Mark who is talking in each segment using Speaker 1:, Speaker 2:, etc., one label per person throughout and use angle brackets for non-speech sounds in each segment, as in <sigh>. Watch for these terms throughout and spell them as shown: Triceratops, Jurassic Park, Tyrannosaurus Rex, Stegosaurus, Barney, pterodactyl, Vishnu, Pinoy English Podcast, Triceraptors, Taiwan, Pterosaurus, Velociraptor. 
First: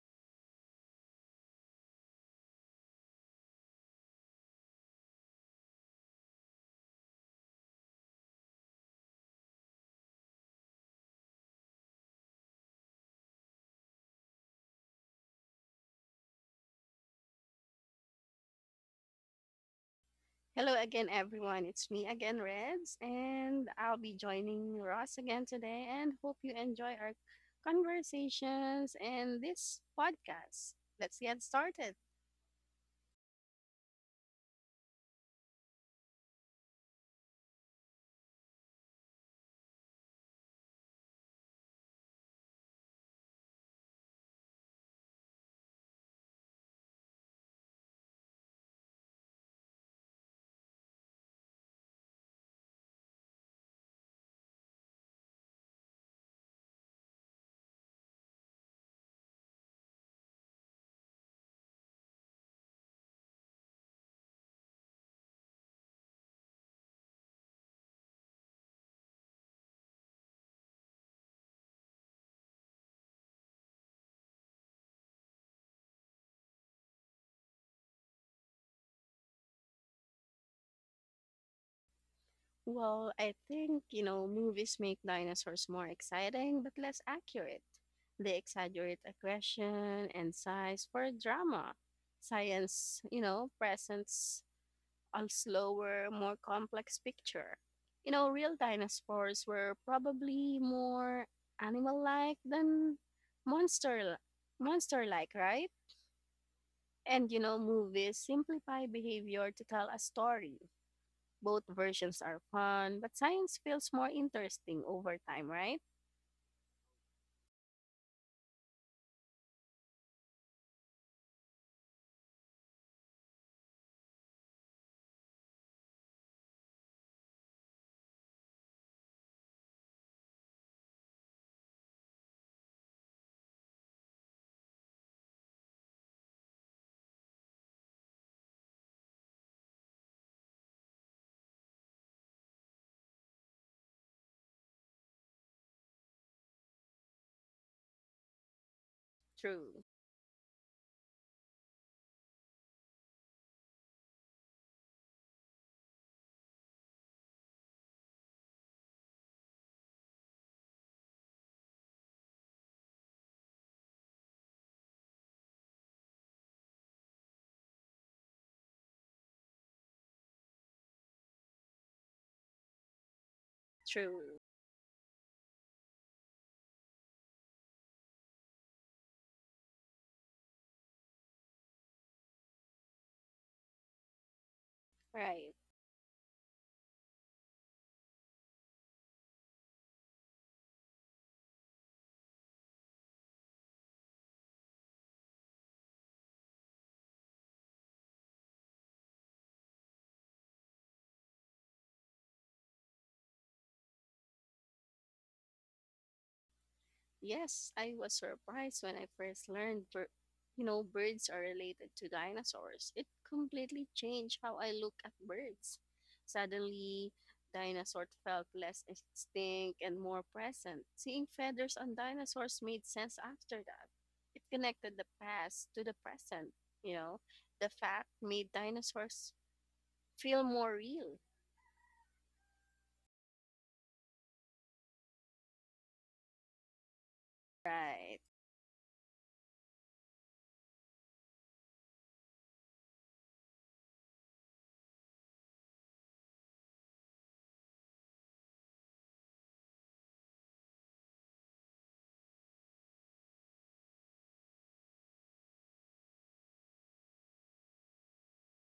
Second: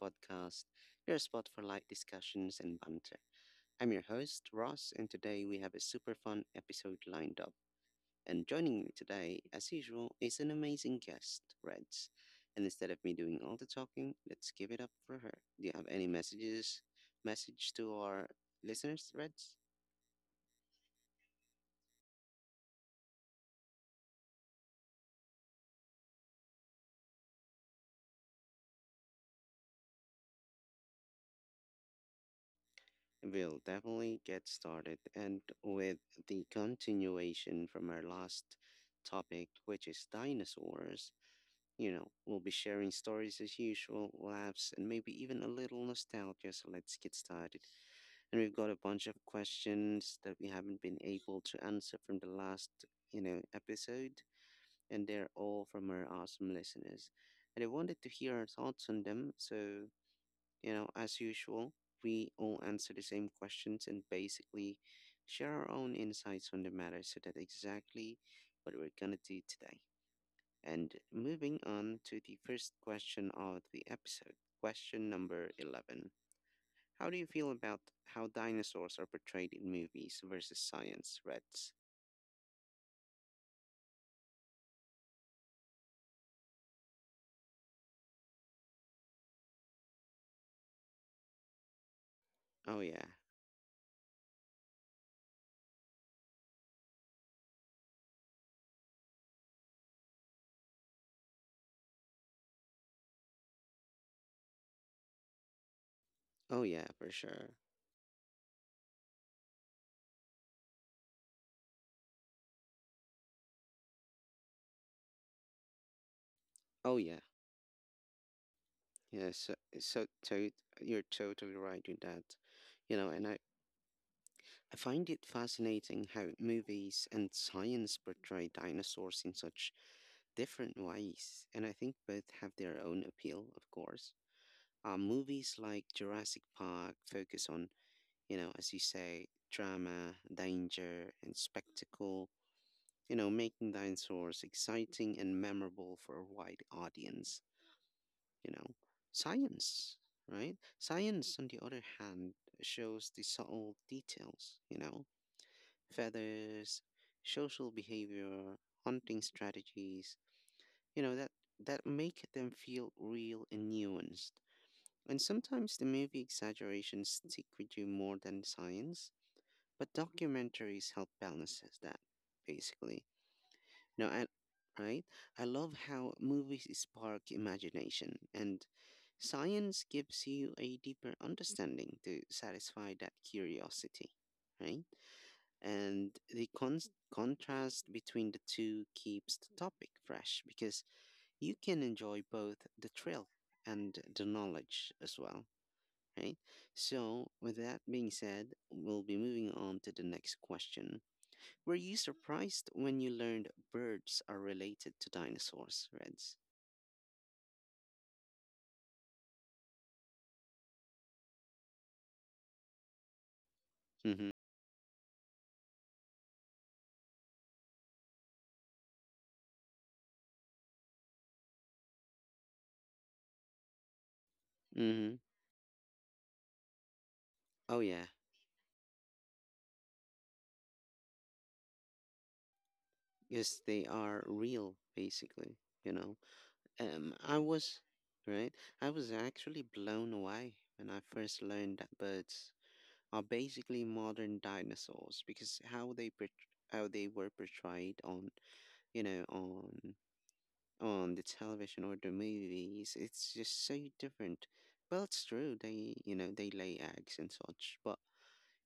Speaker 1: Podcast, your spot for light discussions and banter. I'm your host, Ross, and today we have a super fun episode lined up. And joining me today, as usual, is an amazing guest, Reds. And instead of me doing all the talking, let's give it up for her. Do you have any message to our listeners, Reds?
Speaker 2: Hello again, everyone. It's me again, Reds, and I'll be joining Ross again today. And hope you enjoy our conversations and this podcast. Let's get started.
Speaker 1: We'll definitely get started. And with the continuation from our last topic, which is dinosaurs, we'll be sharing stories as usual, laughs, and maybe even a little nostalgia. So let's get started. And we've got a bunch of questions that we haven't been able to answer from the last, episode. And they're all from our awesome listeners. And I wanted to hear our thoughts on them. So as usual, we all answer the same questions and basically share our own insights on the matter. So that's exactly what we're going to do today. And moving on to the first question of the episode, question number 11. How do you feel about how dinosaurs are portrayed in movies versus science, Reds?
Speaker 2: Well, I think, you know, movies make dinosaurs more exciting, but less accurate. They exaggerate aggression and size for drama.
Speaker 1: Oh,
Speaker 2: Science,
Speaker 1: yeah.
Speaker 2: you know, presents a slower, more complex picture. You know, real dinosaurs were probably more animal-like than monster monster-like, right?
Speaker 1: Oh, yeah, for
Speaker 2: And you
Speaker 1: sure.
Speaker 2: know, movies simplify behavior to tell a story. Both versions are fun, but science feels more interesting over time, right?
Speaker 1: Oh, yeah. Yeah, you're totally right with that. You know, and I find it fascinating how movies and science portray dinosaurs in such different ways, and I think both have their own appeal, of course. Movies like Jurassic Park focus on, as you say, drama, danger, and spectacle, making dinosaurs exciting and memorable for a wide audience, you know.
Speaker 2: True.
Speaker 1: Science, right? Science, on the other hand, shows the subtle details, feathers, social behavior, hunting strategies, you know, that, that make them feel real and nuanced. And sometimes the movie exaggerations stick with you more than science, but documentaries help balances that, basically. No, and
Speaker 2: True.
Speaker 1: right? I love how movies spark imagination and science gives you a deeper understanding to satisfy that curiosity, right?
Speaker 2: Right.
Speaker 1: And the contrast between the two keeps the topic fresh because you can enjoy both the thrill and the knowledge as well, right? So, with that being said, we'll be moving on to the next question. Were you surprised when you learned birds are related to dinosaurs, Reds?
Speaker 2: Yes, I was surprised when I first learned, you know, birds are related to dinosaurs. It completely
Speaker 1: Mm hmm.
Speaker 2: changed how I look at birds. Suddenly, dinosaurs felt less extinct and more present. Seeing feathers on dinosaurs made sense after that. It connected the
Speaker 1: Mm hmm.
Speaker 2: past to the present, you know. The
Speaker 1: Oh, yeah.
Speaker 2: fact made dinosaurs feel more real.
Speaker 1: Yes, they are real, basically, you know? I was,
Speaker 2: Right.
Speaker 1: right? I was actually blown away when I first learned that birds are basically modern dinosaurs because how they were portrayed on, you know, on on the television or the movies, it's just so different. Well, it's true they lay eggs and such, but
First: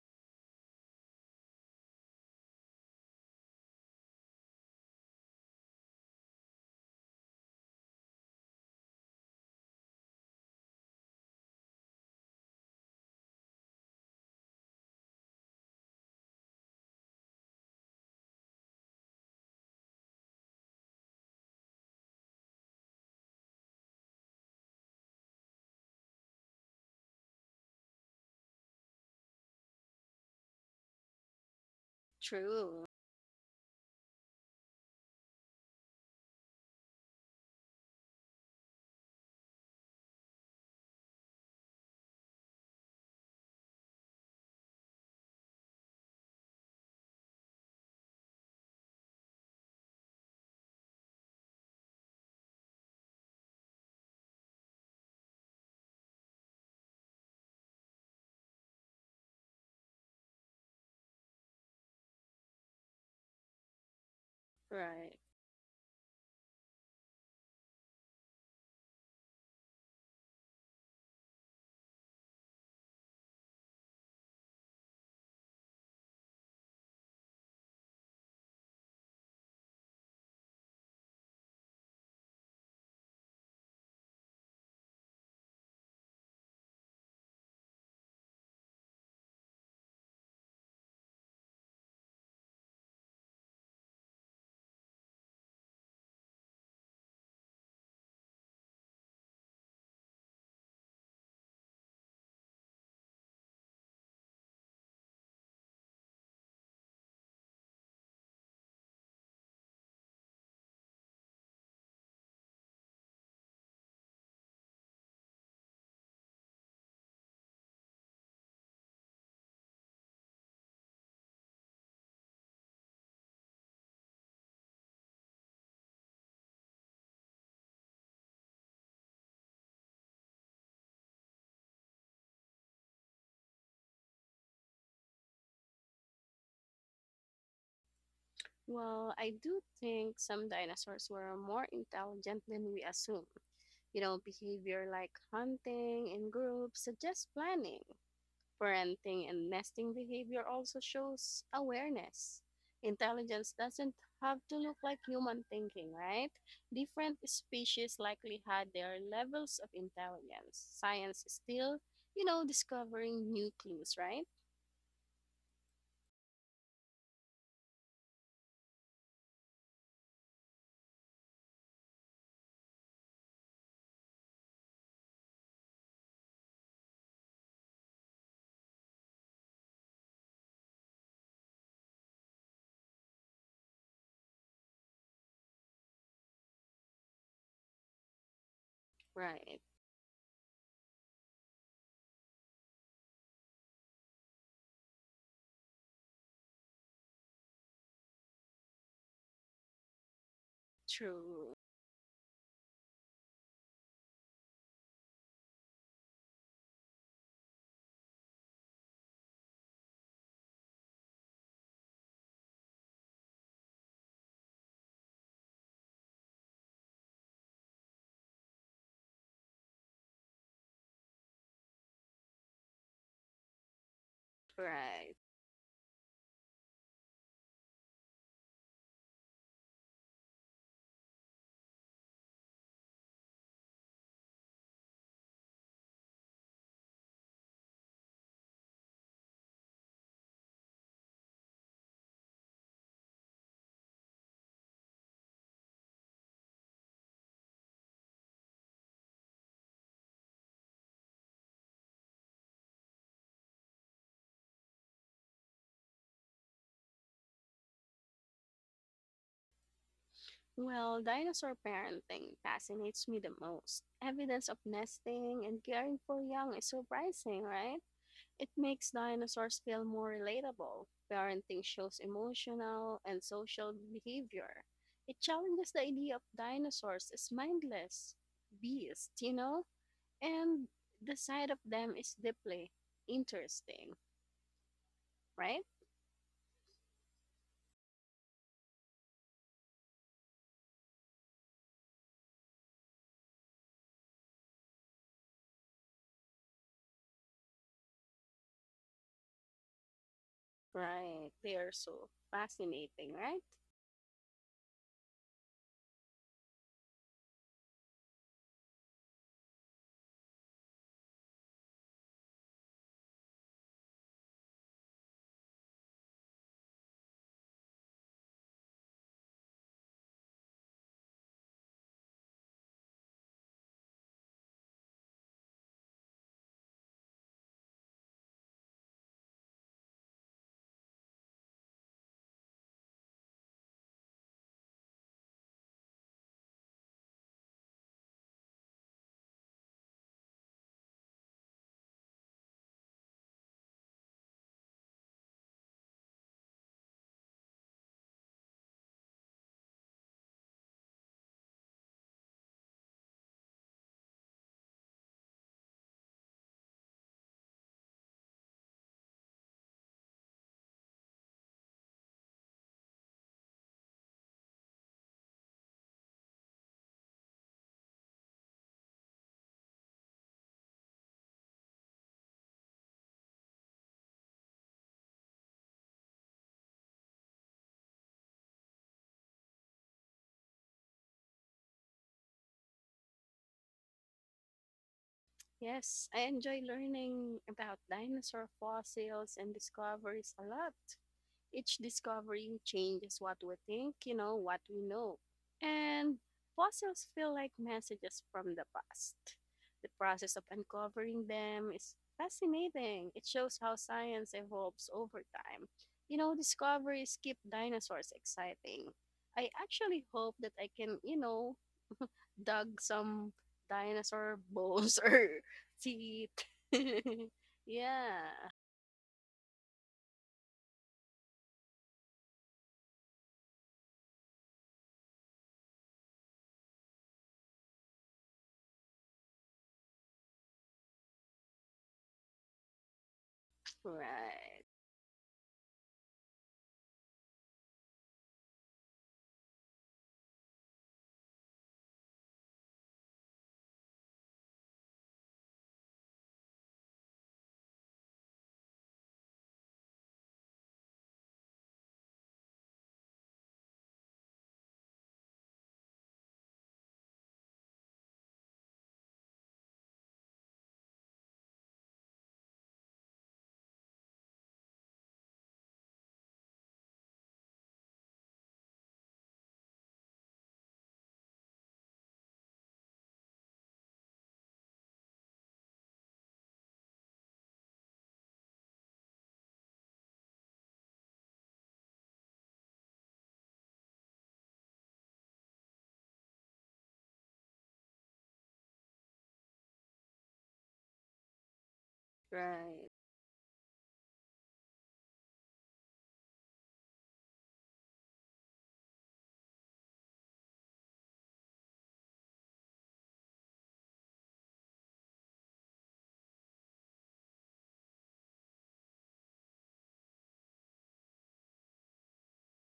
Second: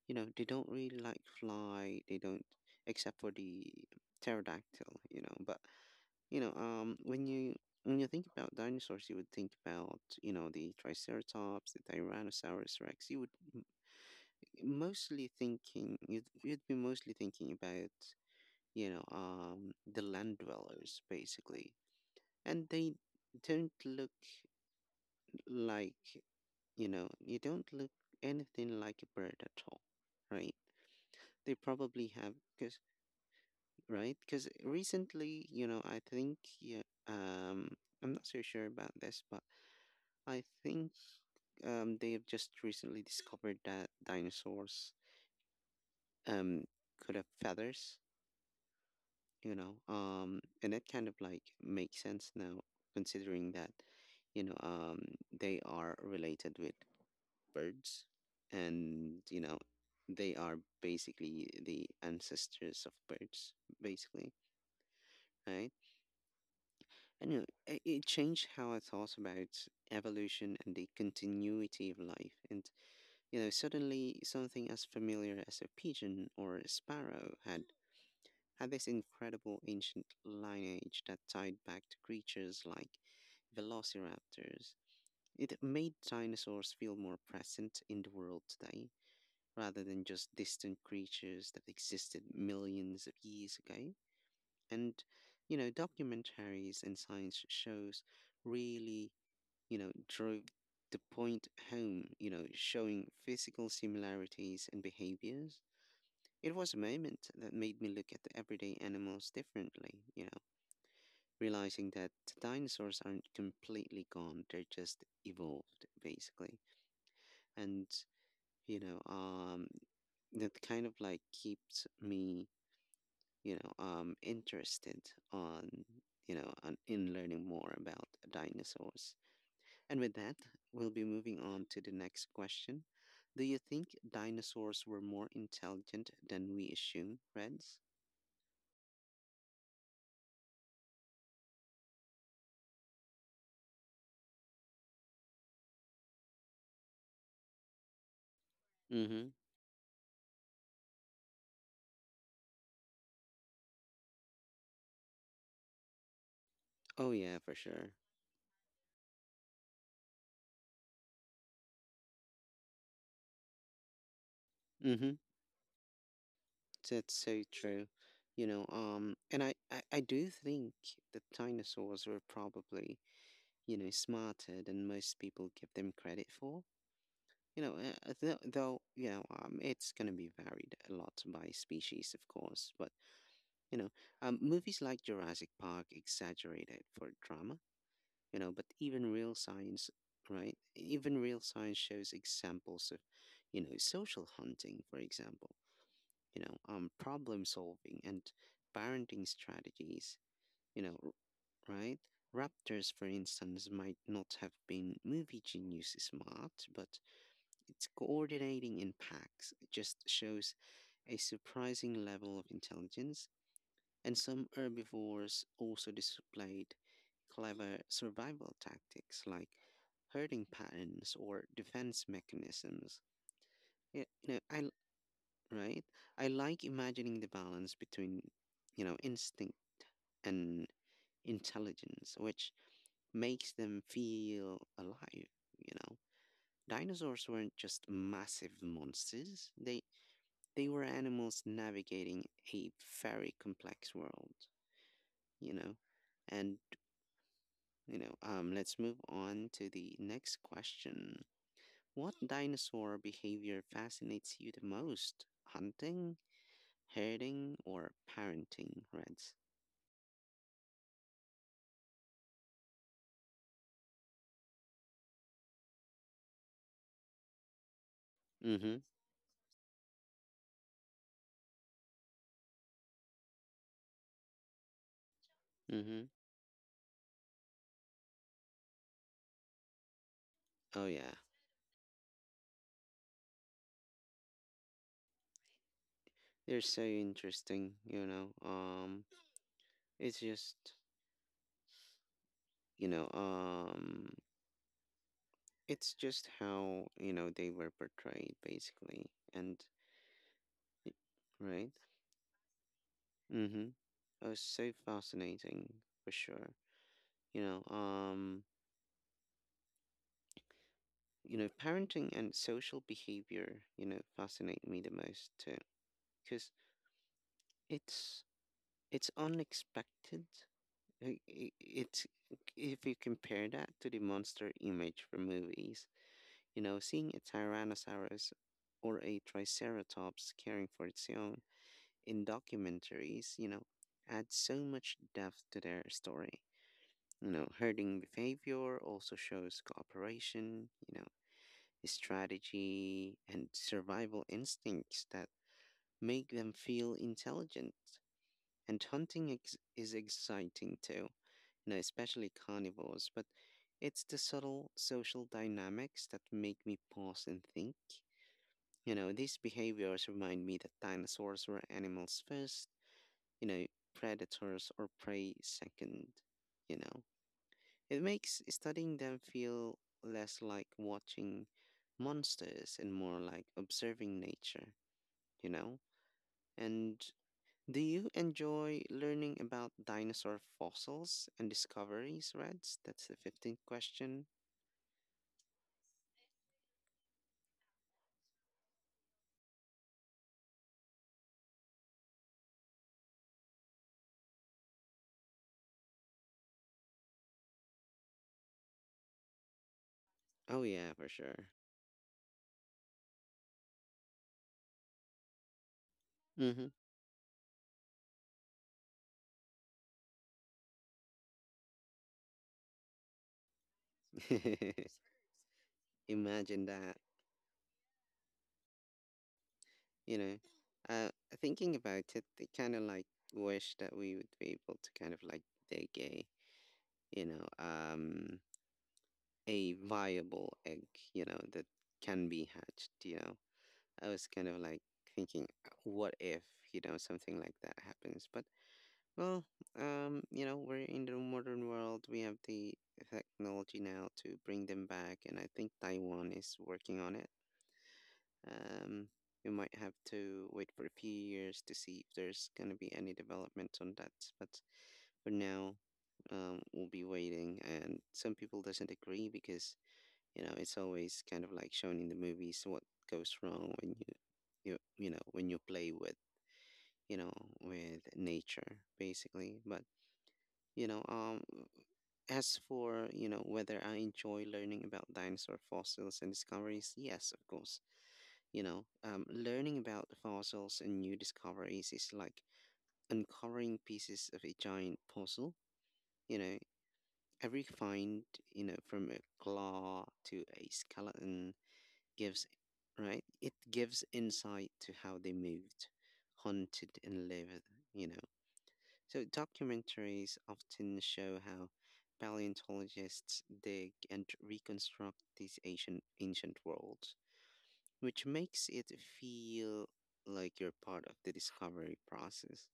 Speaker 1: they don't really like fly. They don't, except for the pterodactyl, but when you think about dinosaurs, you would think about the Triceratops, the Tyrannosaurus Rex. You would m- mostly thinking you'd you'd be mostly thinking about the land dwellers basically, and they don't look like you know you don't look anything like a bird at all, right? They probably have because
Speaker 2: True.
Speaker 1: right because Recently, you know I think yeah I'm not so sure about this, but I think they have just recently discovered that dinosaurs um, could have feathers, and that kind of like makes sense now, considering that, you know, um, they are related with birds, and they are basically the ancestors of birds, basically,
Speaker 2: Right.
Speaker 1: right? And it changed how I thought about evolution and the continuity of life. Suddenly something as familiar as a pigeon or a sparrow had this incredible ancient lineage that tied back to creatures like velociraptors. It made dinosaurs feel more present in the world today, rather than just distant creatures that existed millions of years ago. And, you know, Documentaries and science shows really drove the point home, showing physical similarities and behaviors. It was a moment that made me look at the everyday animals differently, realizing that the dinosaurs aren't completely gone, they're just evolved, basically. And, you know, um, that kind of like keeps me, interested on, in learning more about dinosaurs. And with that, we'll be moving on to the next question. Do you think dinosaurs were more intelligent than we assume, Reds?
Speaker 2: Well, I do think some dinosaurs were more intelligent than we assume. You know, behavior like hunting in groups suggests planning.
Speaker 1: Mm-hmm.
Speaker 2: Parenting and nesting behavior also shows awareness. Intelligence doesn't have to look like human thinking, right?
Speaker 1: Oh
Speaker 2: Different
Speaker 1: yeah, for sure.
Speaker 2: species likely had their levels of intelligence. Science is still, you know, discovering new clues, right?
Speaker 1: Mm-hmm. That's so true. I do think that dinosaurs were probably, smarter than most people give them credit for. You know, it's going to be varied a lot by species, of course. But, you know, movies like Jurassic Park exaggerate it for drama. You know but even real
Speaker 2: Right.
Speaker 1: science right even real science shows examples of social hunting, for example, problem solving, and parenting strategies,
Speaker 2: True.
Speaker 1: right? Raptors, for instance, might not have been movie genius smart, but its coordinating in packs just shows a surprising level of intelligence, and some herbivores also displayed clever survival tactics, like herding patterns or defense mechanisms. Yeah, you know, I l-
Speaker 2: Right.
Speaker 1: right. I like imagining the balance between, instinct and intelligence, which makes them feel alive. You know, Dinosaurs weren't just massive monsters. They were animals navigating a very complex world. You know, and let's move on to the next question. What dinosaur behavior fascinates you the most? Hunting, herding, or parenting, Reds?
Speaker 2: Well, dinosaur parenting fascinates me the most. Evidence of nesting and caring for young is surprising, right? It
Speaker 1: Mm-hmm.
Speaker 2: makes dinosaurs feel more relatable. Parenting shows emotional and social behavior. It challenges the
Speaker 1: Mm-hmm.
Speaker 2: idea of dinosaurs as mindless beasts, you know? And
Speaker 1: Oh yeah.
Speaker 2: the side of them is deeply interesting, right?
Speaker 1: They're so interesting, it's just, you know, um, it's just how, they were portrayed basically. And y-
Speaker 2: Right. They
Speaker 1: right?
Speaker 2: are so fascinating, right?
Speaker 1: Mm-hmm. Oh, so fascinating for sure. You know, um, Parenting and social behavior, fascinate me the most too, because it's it's unexpected. It's if you compare that to the monster image from movies, seeing a Tyrannosaurus or a Triceratops caring for its young in documentaries, adds so much depth to their story. Herding behavior also shows cooperation, strategy, and survival instincts that make them feel intelligent. And is exciting too, especially carnivores, but it's the subtle social dynamics that make me pause and think. These behaviors remind me that dinosaurs were animals first, you know, predators or prey second, you know. It makes studying them feel less like watching monsters and more like observing nature, you know? And do you enjoy learning about dinosaur fossils and discoveries, Reds? That's the 15th question.
Speaker 2: Yes, I enjoy learning about dinosaur fossils and discoveries a lot. Each discovery changes what we think, you know, what we know. And fossils feel like messages from the past. The process of
Speaker 1: Oh, yeah, for
Speaker 2: uncovering
Speaker 1: sure.
Speaker 2: them is fascinating. It shows how science evolves over time. You know,
Speaker 1: Hmm.
Speaker 2: discoveries keep dinosaurs exciting. I actually hope that I can, you know, dug some dinosaur bones <laughs>
Speaker 1: <laughs>
Speaker 2: or teeth.
Speaker 1: Imagine that,
Speaker 2: <laughs> yeah.
Speaker 1: you know? Uh, thinking about it, I kind of like wish that we would be able to kind of like dig a, you know, um, a viable egg, that can be hatched, I was kind of
Speaker 2: Right.
Speaker 1: like thinking, what if, something like that happens? But well, you know, We're in the modern world. We have the technology now to bring them back, and I think Taiwan is working on it. Um, we might have to wait for a few years to see if there's going to be any development on that. But for now, we'll be waiting. And some people doesn't agree because it's always kind of like shown in the movies what goes wrong when you play with you know with nature basically. But you know As for whether I enjoy learning about dinosaur fossils and discoveries, yes, of course. Learning about fossils and new discoveries is like uncovering pieces of a giant puzzle. you know every find, from a claw to a skeleton, gives
Speaker 2: Right.
Speaker 1: right it gives insight to how they moved, hunted, and lived, you know so documentaries often show how paleontologists dig and reconstruct these ancient worlds, which makes it feel like you're part of the discovery process.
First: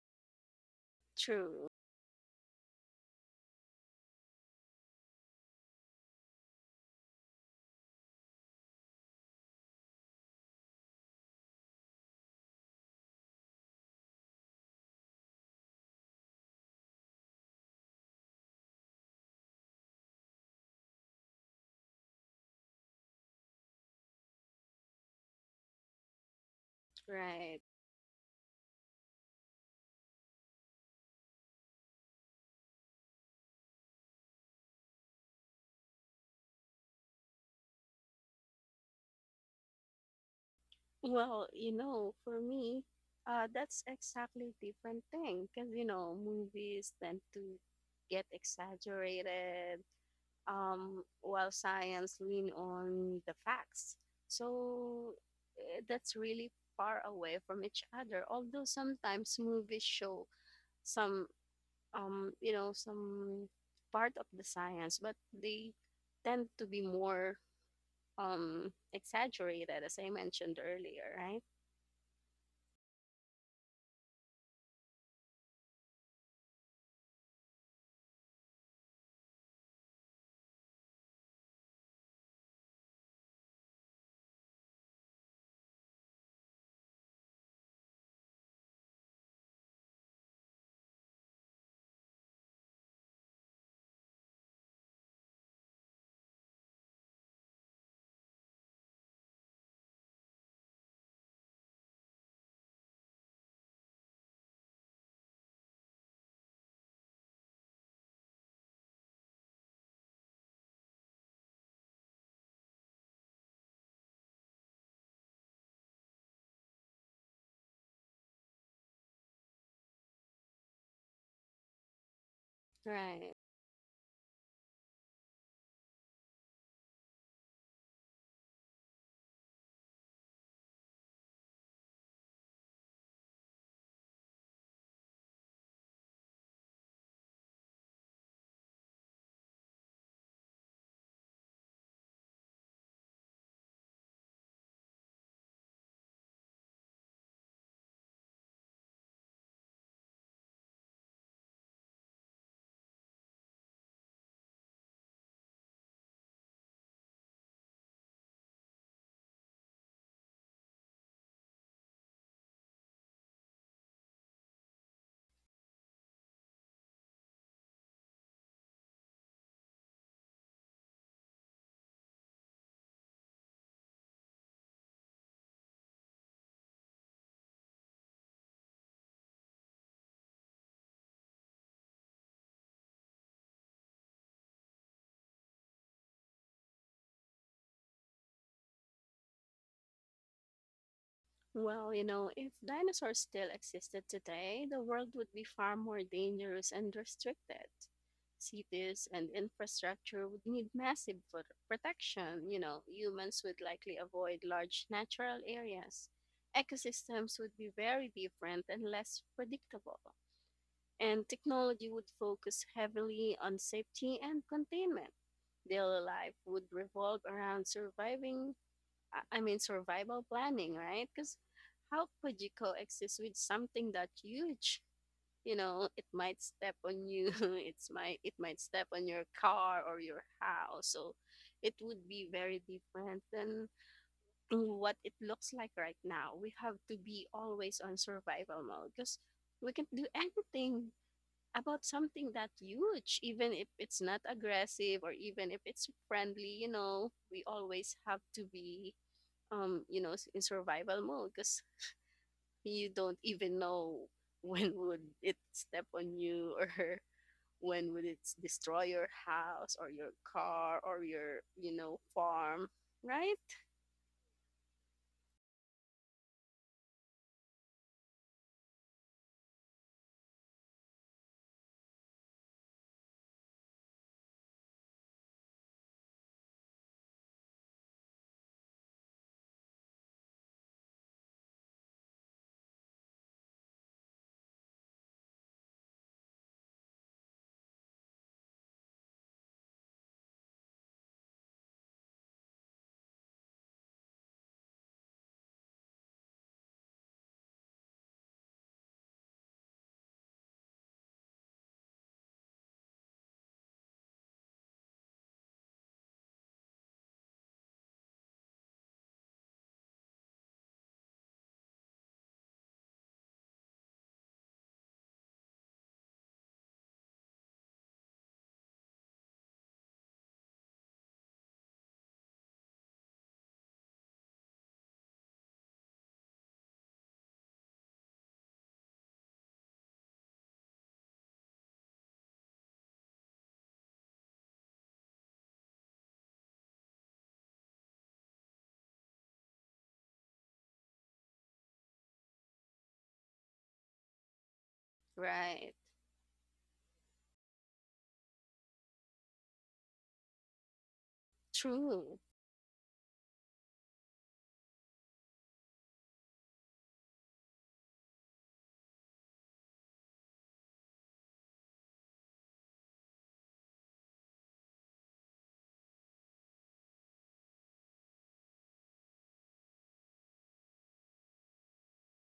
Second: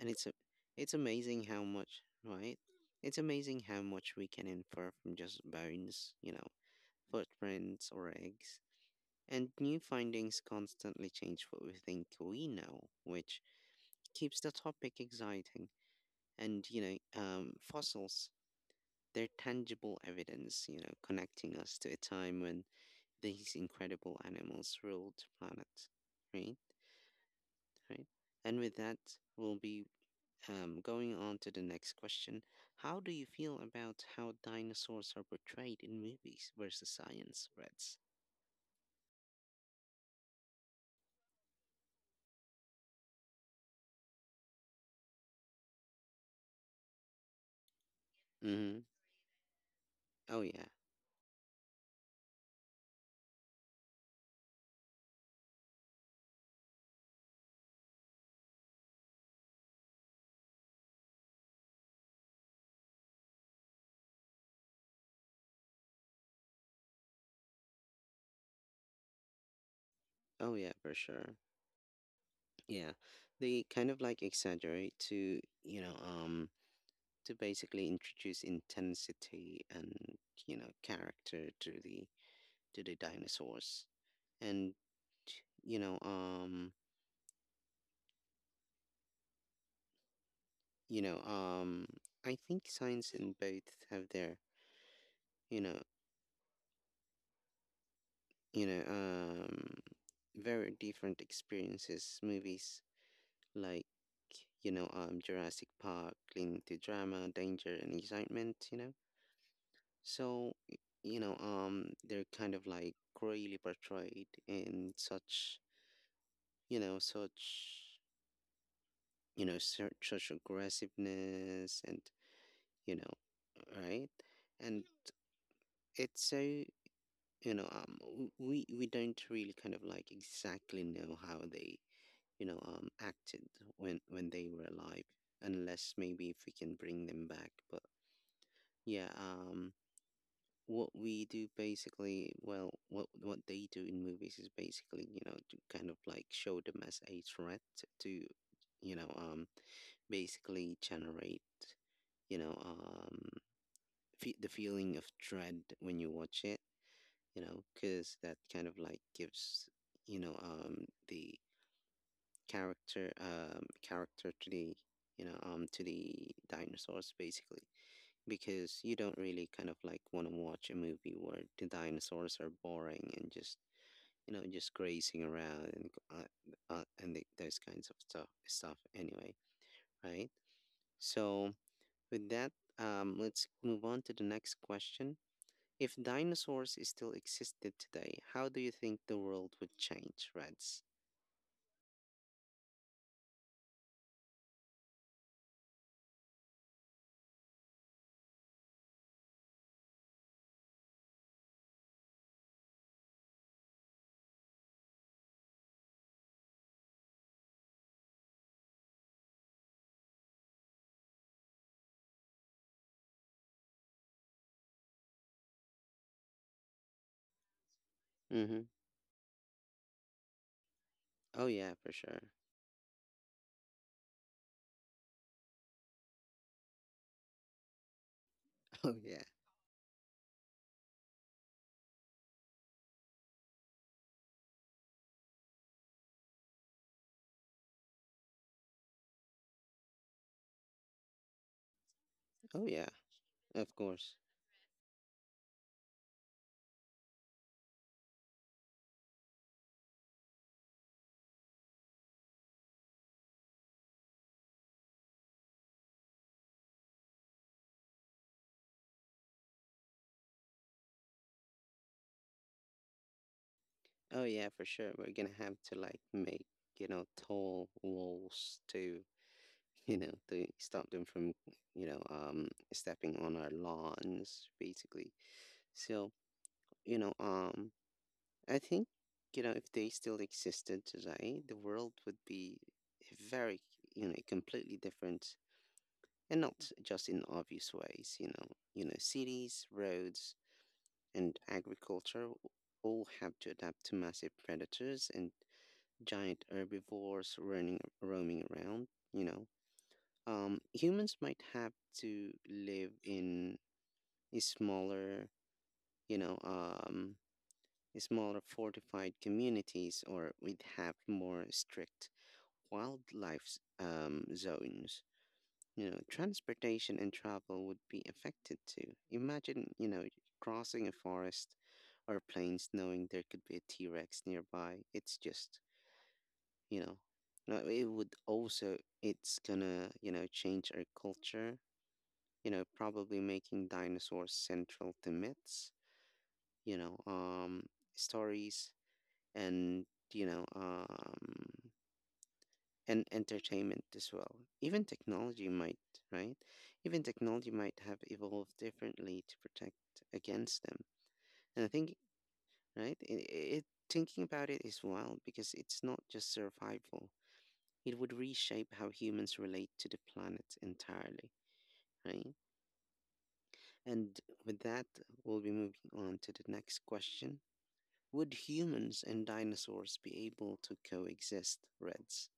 Speaker 1: and it's a, it's amazing how
Speaker 2: True.
Speaker 1: much right it's amazing how much we can infer from just bones, footprints or eggs, and new findings constantly change what we think we know, which keeps the topic exciting. And, fossils, they're tangible evidence, connecting us to a time when these incredible animals ruled the planet. Right?
Speaker 2: Right.
Speaker 1: Right? And with that, we'll be going on to the next question. How do you feel about how dinosaurs are portrayed in movies versus science, Reds?
Speaker 2: Well, you know, for me, that's exactly different thing because you know movies tend to get
Speaker 1: Mm-hmm.
Speaker 2: exaggerated,
Speaker 1: Oh, yeah.
Speaker 2: while science lean on the facts. So eh, that's really far away from each other. Although sometimes movies show some you know some part of the science but they tend to be more exaggerated as I
Speaker 1: Oh,
Speaker 2: mentioned
Speaker 1: yeah, for
Speaker 2: earlier,
Speaker 1: sure.
Speaker 2: right?
Speaker 1: Yeah, they kind of like exaggerate to, to basically introduce intensity and, character to the dinosaurs. And, you know, um, you know, um, I think science and both have their, you know, you know, um, very different experiences. Movies like Jurassic Park, leaning to drama, danger, and excitement. So, y- they're kind of like really portrayed in such, such, such, such aggressiveness and, you
Speaker 2: Right.
Speaker 1: know, right? And it's so, you know, w- we don't really kind of like exactly know how they acted when they were alive, unless maybe if we can bring them back. But yeah, um, what we do basically, well, what they do in movies is basically to kind of like show them as a threat to you know um basically generate you know um the feeling of dread when you watch it, because that kind of like gives the character um character to the to the dinosaurs basically, because you don't really kind of like want to watch a movie where the dinosaurs are boring and just just grazing around and those kinds of stuff anyway, right? So with that, let's move on to the next question. If dinosaurs still existed today, how do you think the world would change, Reds?
Speaker 2: Well, you know, if dinosaurs still existed today, the world would be far more dangerous and restricted. Cities and infrastructure would need massive protection. You know, humans would likely avoid large natural areas. Ecosystems would be very different and less predictable, and technology would focus heavily on safety and containment. Daily life would revolve around surviving,
Speaker 1: Mm-hmm.
Speaker 2: I mean, survival planning, right? Because
Speaker 1: Oh yeah, for
Speaker 2: how
Speaker 1: sure. <laughs>
Speaker 2: could you coexist with something that huge? You know, it might step on you. <laughs> It might step
Speaker 1: Oh
Speaker 2: on your
Speaker 1: yeah.
Speaker 2: car or your house. So it would be very different than what it looks like right now. We have to be always on survival mode because we can do anything about something that
Speaker 1: Oh yeah.
Speaker 2: huge, even if
Speaker 1: Of
Speaker 2: it's
Speaker 1: course.
Speaker 2: not aggressive or even if it's friendly, you know, we always have to be, you know, in survival mode because you don't even know <laughs> when would it step on you <laughs> or when would it destroy your house or your car or your, you know, farm, right?
Speaker 1: Oh yeah, for sure. We're gonna have to like make tall walls to, <laughs> to stop them from stepping on our lawns, basically. So, you know, um I think if they still existed today, the world would be very, completely different and not just in obvious ways, you know. You know, cities, roads, and agriculture all have to adapt to massive predators and giant herbivores running roaming around, you know. Humans might have to live in a you know, um, smaller fortified communities, or we'd have more strict wildlife zones. You know, transportation and travel would be affected too. Imagine, you know, crossing a forest or plains knowing there could be a T Rex nearby. It's just, you know no, it would also, it's gonna, change our culture, probably making dinosaurs central to myths, you know um stories, and you know um and entertainment as well. Even technology
Speaker 2: Right.
Speaker 1: might, right, even technology might have evolved differently to protect against them. And I think
Speaker 2: True.
Speaker 1: right, it thinking about it is wild, because it's not just survival. It would reshape how humans relate to the planet entirely, right? And with that, we'll be moving on to the next question. Would humans and dinosaurs be able to coexist, Reds?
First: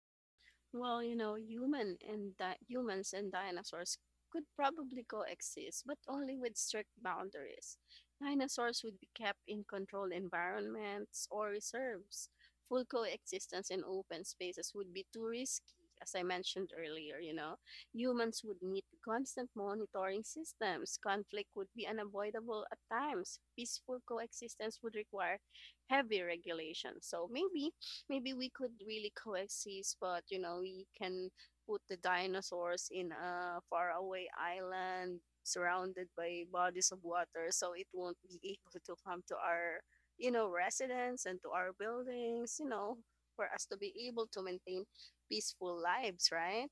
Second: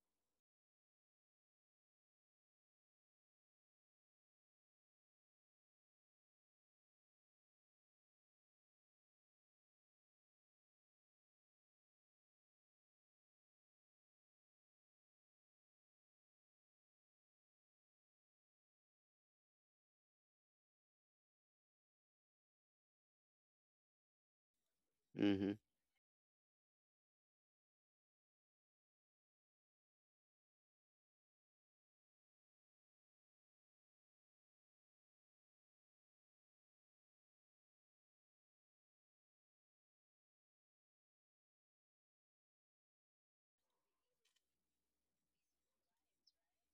Speaker 2: Well, you know, humans and dinosaurs could probably coexist, but only with strict boundaries. Dinosaurs would be kept in controlled environments or reserves. Full coexistence in open spaces would be too risky, as I mentioned earlier, you know. Humans would need constant monitoring systems. Conflict would be unavoidable at times. Peaceful coexistence would require
Speaker 1: Mm-hmm.
Speaker 2: heavy regulation. So maybe we could really coexist, but you know, we can put the dinosaurs in a faraway island surrounded by bodies of water, so it won't be <laughs> able to come to our, you know, residence and to our buildings, you know, for us to be able to maintain peaceful lives, right?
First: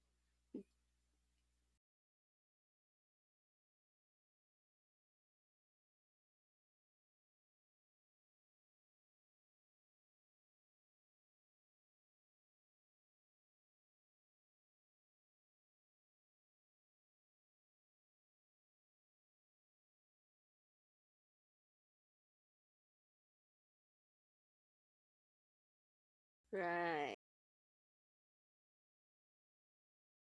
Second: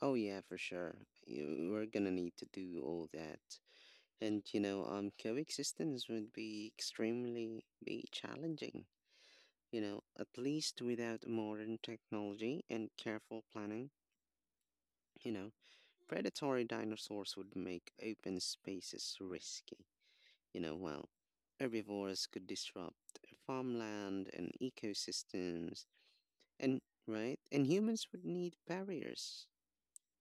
Speaker 1: Oh yeah, for sure. You- we're gonna need to do all that, and coexistence would be extremely be challenging. You know, at least without modern technology and careful planning. You know, predatory dinosaurs would make open spaces risky. You know, well, herbivores could disrupt farmland and ecosystems, and
Speaker 2: Right,
Speaker 1: right, and humans would need barriers,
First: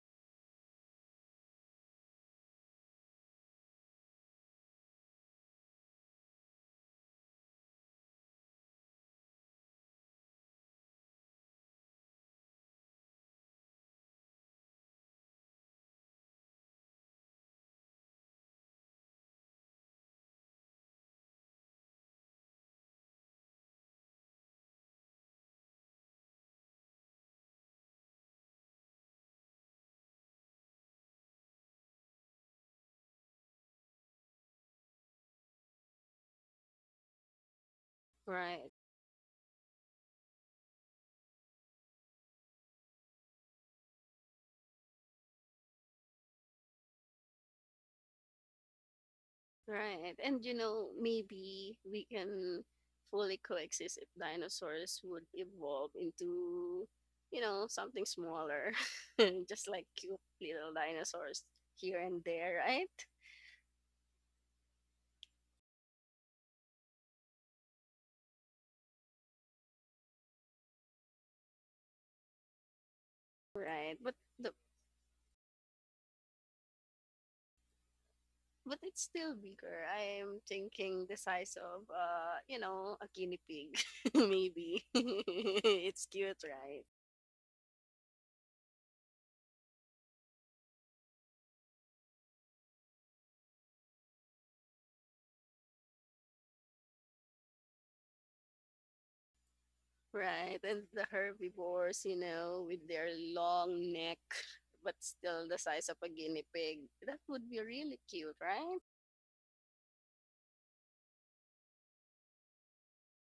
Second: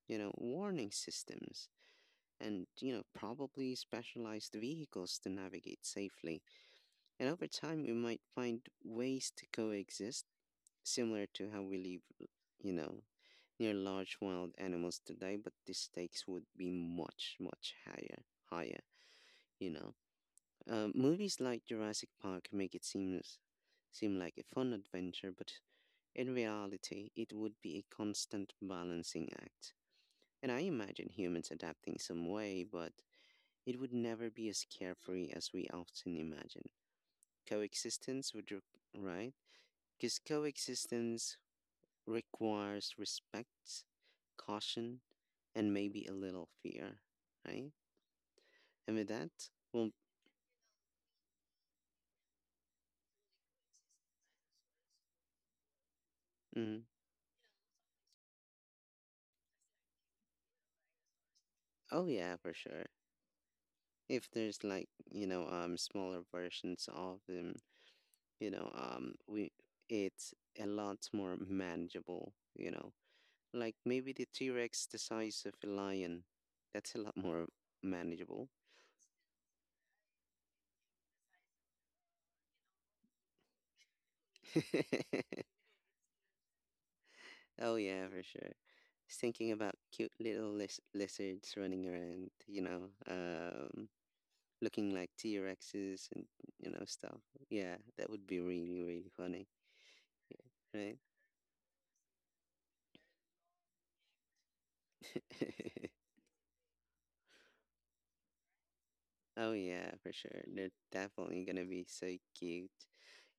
Speaker 1: you know, warning systems, and you know, probably specialized vehicles to navigate safely. And over time, we might find ways to coexist, similar to how we live, you know, near large wild animals today, but the stakes would be much, much higher, you know. Movies like Jurassic Park make it seem like a fun adventure, but in reality, it would be a constant balancing act. And I imagine humans adapting some way, but it would never be as carefree as we often imagine. Coexistence would,
Speaker 2: right.
Speaker 1: re- right? Because coexistence requires respect, caution, and maybe a little fear, right? And with that, well,
Speaker 2: Right. And you know, maybe we can fully coexist if dinosaurs would evolve
Speaker 1: mm,
Speaker 2: into, you know, something smaller, <laughs> just like cute little dinosaurs here
Speaker 1: oh
Speaker 2: and
Speaker 1: yeah, for
Speaker 2: there,
Speaker 1: sure.
Speaker 2: right?
Speaker 1: If there's like smaller versions of them, we it's a lot more manageable, you know. Like
Speaker 2: Right.
Speaker 1: maybe
Speaker 2: But
Speaker 1: the T
Speaker 2: the
Speaker 1: Rex the size of a lion, that's a lot more manageable.
Speaker 2: but it's still bigger. I am thinking the size of you know, a guinea pig <laughs> maybe. <laughs>
Speaker 1: <laughs>
Speaker 2: it's cute, right?
Speaker 1: Oh yeah, for sure. Just thinking about cute little lizards running around, you know. Um, looking like T-Rexes and stuff. Yeah, that would be really really funny,
Speaker 2: Right, and
Speaker 1: right?
Speaker 2: the herbivores, you know, with their long neck, but still the size of
Speaker 1: <laughs>
Speaker 2: a guinea pig. That would be really cute, right?
Speaker 1: Oh yeah, for sure. They're definitely gonna be so cute.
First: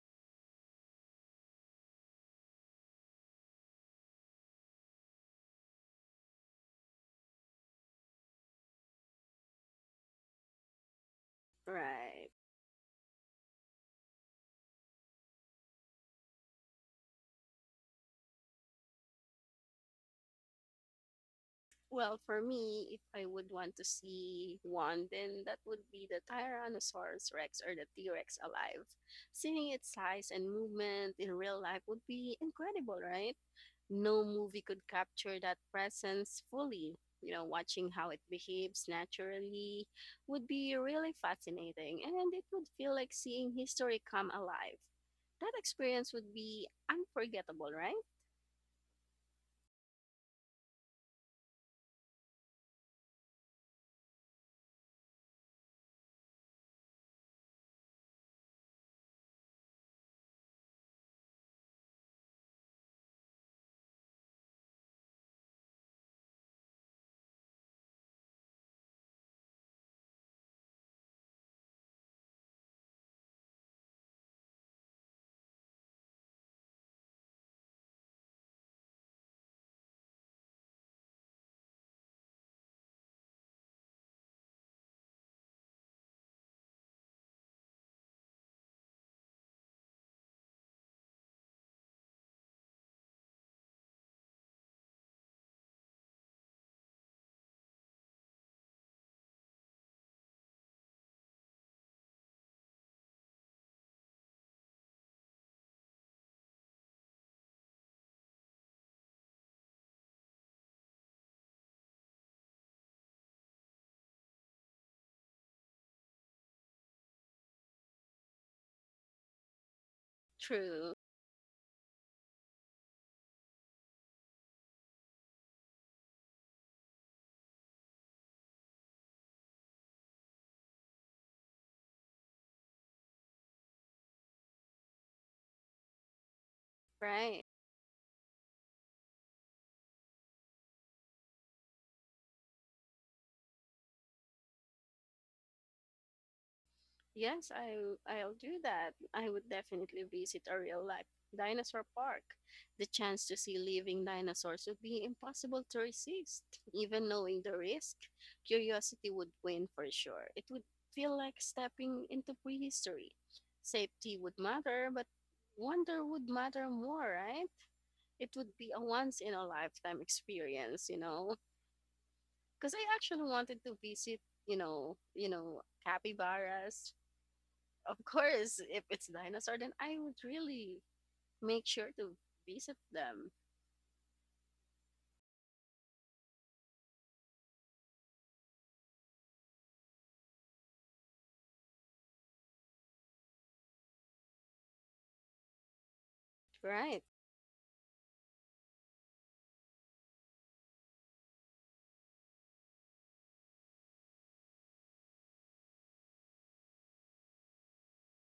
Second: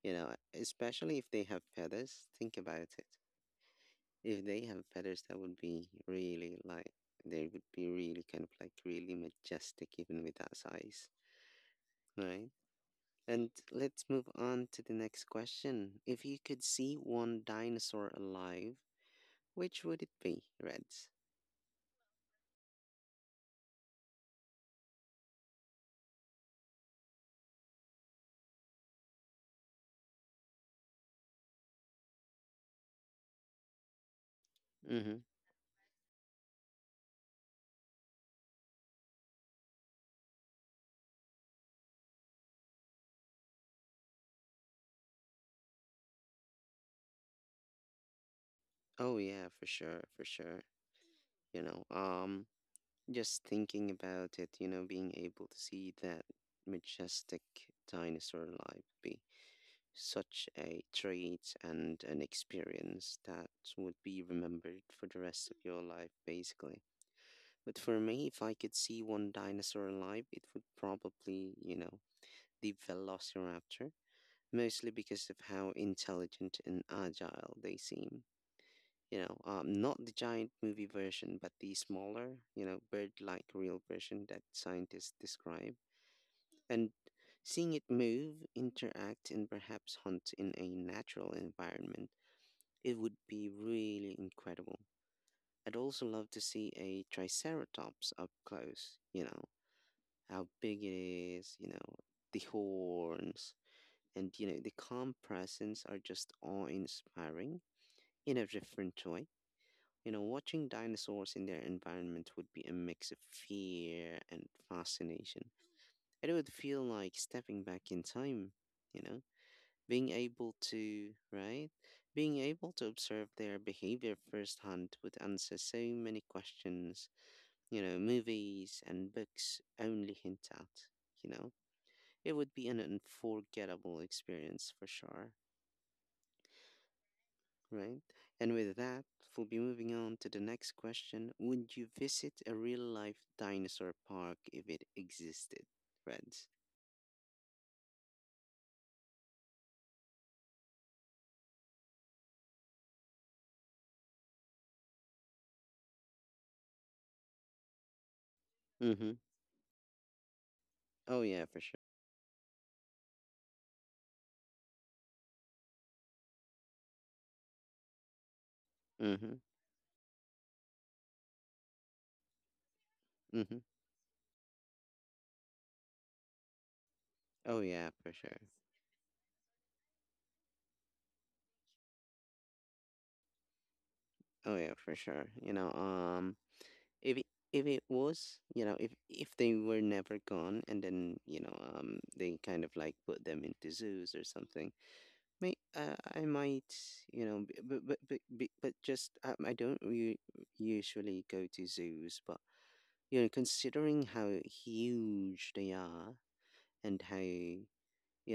Speaker 1: You know, especially if they have feathers. Think about it. If they have feathers, that would be really like they would be really kind of like really majestic even with that size,
Speaker 2: Right.
Speaker 1: right? And let's move on to the next question. If you could see one dinosaur alive, which would it be, Reds?
Speaker 2: Well, for me, if I would want to see one, then that would be the Tyrannosaurus Rex or the T Rex alive. Seeing its size and movement in real life would be incredible, right? No movie could
Speaker 1: Mm-hmm.
Speaker 2: capture that presence fully. You know, watching how it behaves naturally would be really fascinating, and it would feel like seeing history come alive. That experience would be unforgettable, right?
Speaker 1: Oh yeah, for sure, for sure. You know, just thinking about it, you know, being able to see that majestic dinosaur life be such a treat and an experience that would be remembered for the rest of your life, basically. But for me, if I could see one dinosaur alive, it would probably, you know, the Velociraptor, mostly because of how intelligent and agile they seem. You know, not the giant movie version, but the smaller, you know, bird-like real version that scientists describe. And seeing it move, interact, and perhaps hunt in a natural environment, it would be really incredible. I'd also love to see a triceratops up close, you know, how big it is, you know, the horns, and, you know, the calm presence are just awe-inspiring in a different way. You know, watching dinosaurs in their environment would be a mix of fear and fascination. It would feel like stepping back in time, you know, being able
Speaker 2: True,
Speaker 1: to, right? Being able to observe their behavior firsthand would answer so many questions, you know, movies and books only hint at, you know. It would be an unforgettable experience for sure.
Speaker 2: right.
Speaker 1: Right? And with that, we'll be moving on to the next question. Would you visit a real life dinosaur park if it existed, friends?
Speaker 2: Yes, I'll do that. I would definitely visit a real life dinosaur park. The chance to see living dinosaurs would be impossible to resist. Even knowing the risk, curiosity
Speaker 1: Mm-hmm.
Speaker 2: would win for sure. It would feel
Speaker 1: Oh
Speaker 2: like
Speaker 1: yeah, for sure.
Speaker 2: stepping into prehistory. Safety would matter, but wonder would matter more, right? It would be a once in
Speaker 1: Mm-hmm.
Speaker 2: a lifetime experience, you know. Because I actually
Speaker 1: Mm-hmm.
Speaker 2: wanted to visit, you know, capybaras
Speaker 1: Oh yeah,
Speaker 2: of
Speaker 1: for sure.
Speaker 2: course, if it's dinosaur, then I would really make sure to visit them.
Speaker 1: Oh yeah, for sure. You know, if it, if it was, you know, if they were never gone, and then you know, they kind of like put them into zoos or something, may I might,
Speaker 2: Right.
Speaker 1: you know, but just I don't usually go to zoos, but you know, considering how huge they are and how you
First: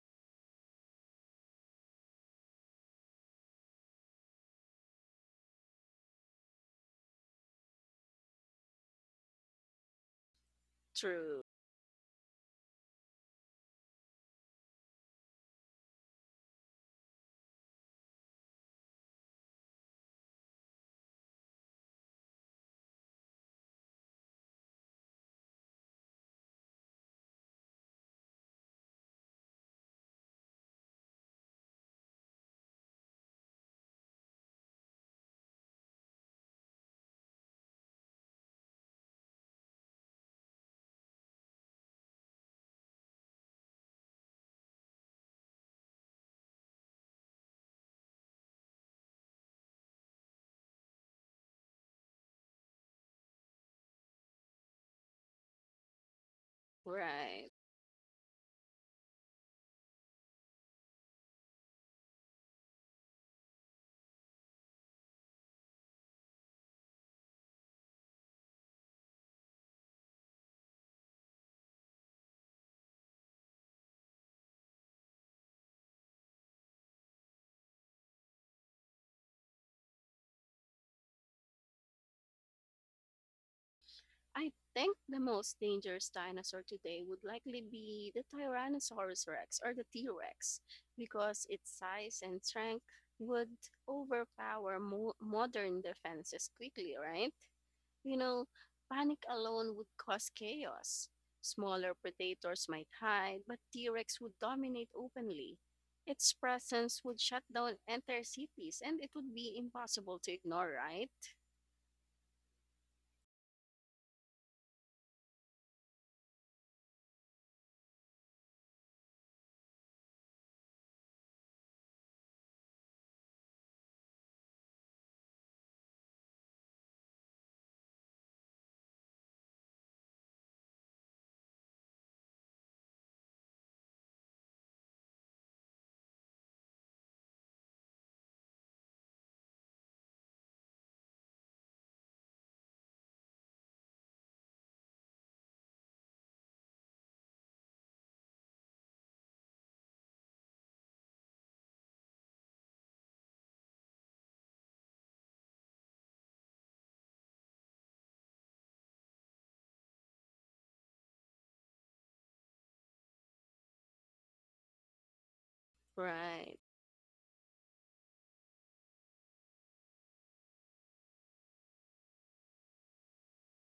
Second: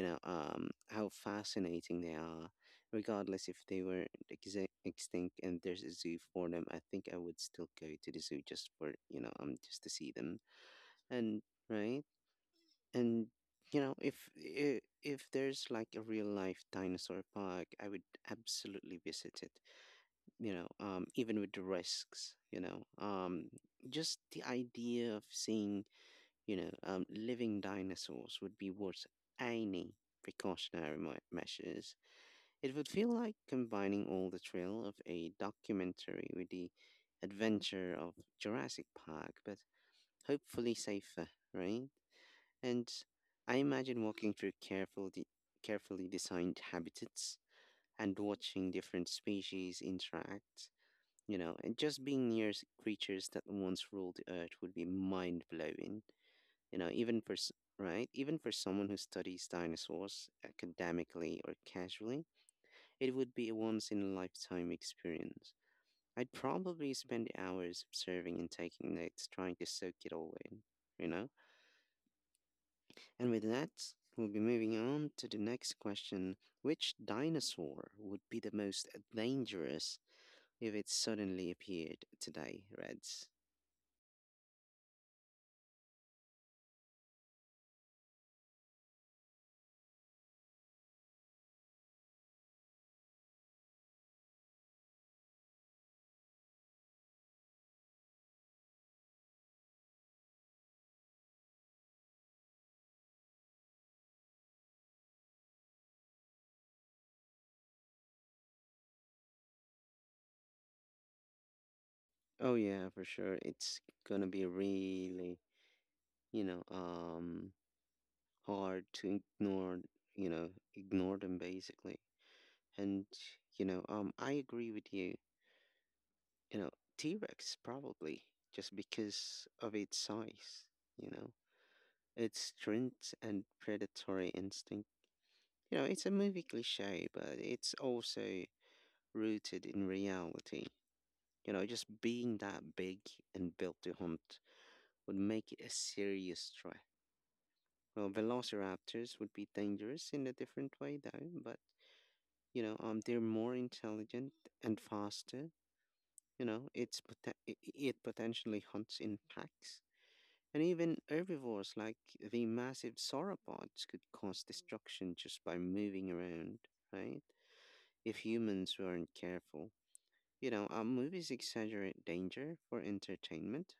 Speaker 1: know um how fascinating they are, regardless if they were extinct and there's a zoo for them, I think I would still go to the zoo just for just to see them. And
Speaker 2: True.
Speaker 1: right, and you know, if if there's like a real life dinosaur park, I would absolutely visit it. Even with the risks, just the idea of seeing living dinosaurs would be worth any precautionary measures. It would feel like combining all the thrill of a documentary with the adventure of Jurassic Park, but hopefully safer, right? And I imagine walking through carefully designed habitats and watching different species interact, you know, and just being near creatures that once ruled the earth would be mind blowing, you know, even for,
Speaker 2: Right.
Speaker 1: s- right? Even for someone who studies dinosaurs academically or casually, it would be a once in a lifetime experience. I'd probably spend hours observing and taking notes, trying to soak it all in, you know? And with that, we'll be moving on to the next question. Which dinosaur would be the most dangerous if it suddenly appeared today, Reds?
Speaker 2: I think the most dangerous dinosaur today would likely be the Tyrannosaurus rex or the T Rex because its size and strength would overpower modern defenses quickly, right? You know, panic alone would cause chaos. Smaller predators might hide, but T Rex would dominate openly. Its presence would shut down entire cities, and it would be impossible to ignore, right?
Speaker 1: Oh yeah, for sure. It's gonna be really, you know, um hard to ignore, you know, ignore them basically. And, I agree with you. You know, T-Rex probably just because of its size, you know, its strength and predatory instinct. You know, it's a movie cliche, but it's also rooted in reality. You know, just being that big and built to hunt would make it a serious threat. Well, velociraptors would be dangerous in a different way, though, but, you know, they're more intelligent and faster. You know, it potentially hunts in packs. And even herbivores like the massive sauropods could cause destruction just by moving
Speaker 2: Right.
Speaker 1: around, right? If humans weren't careful. You know, movies exaggerate danger for entertainment,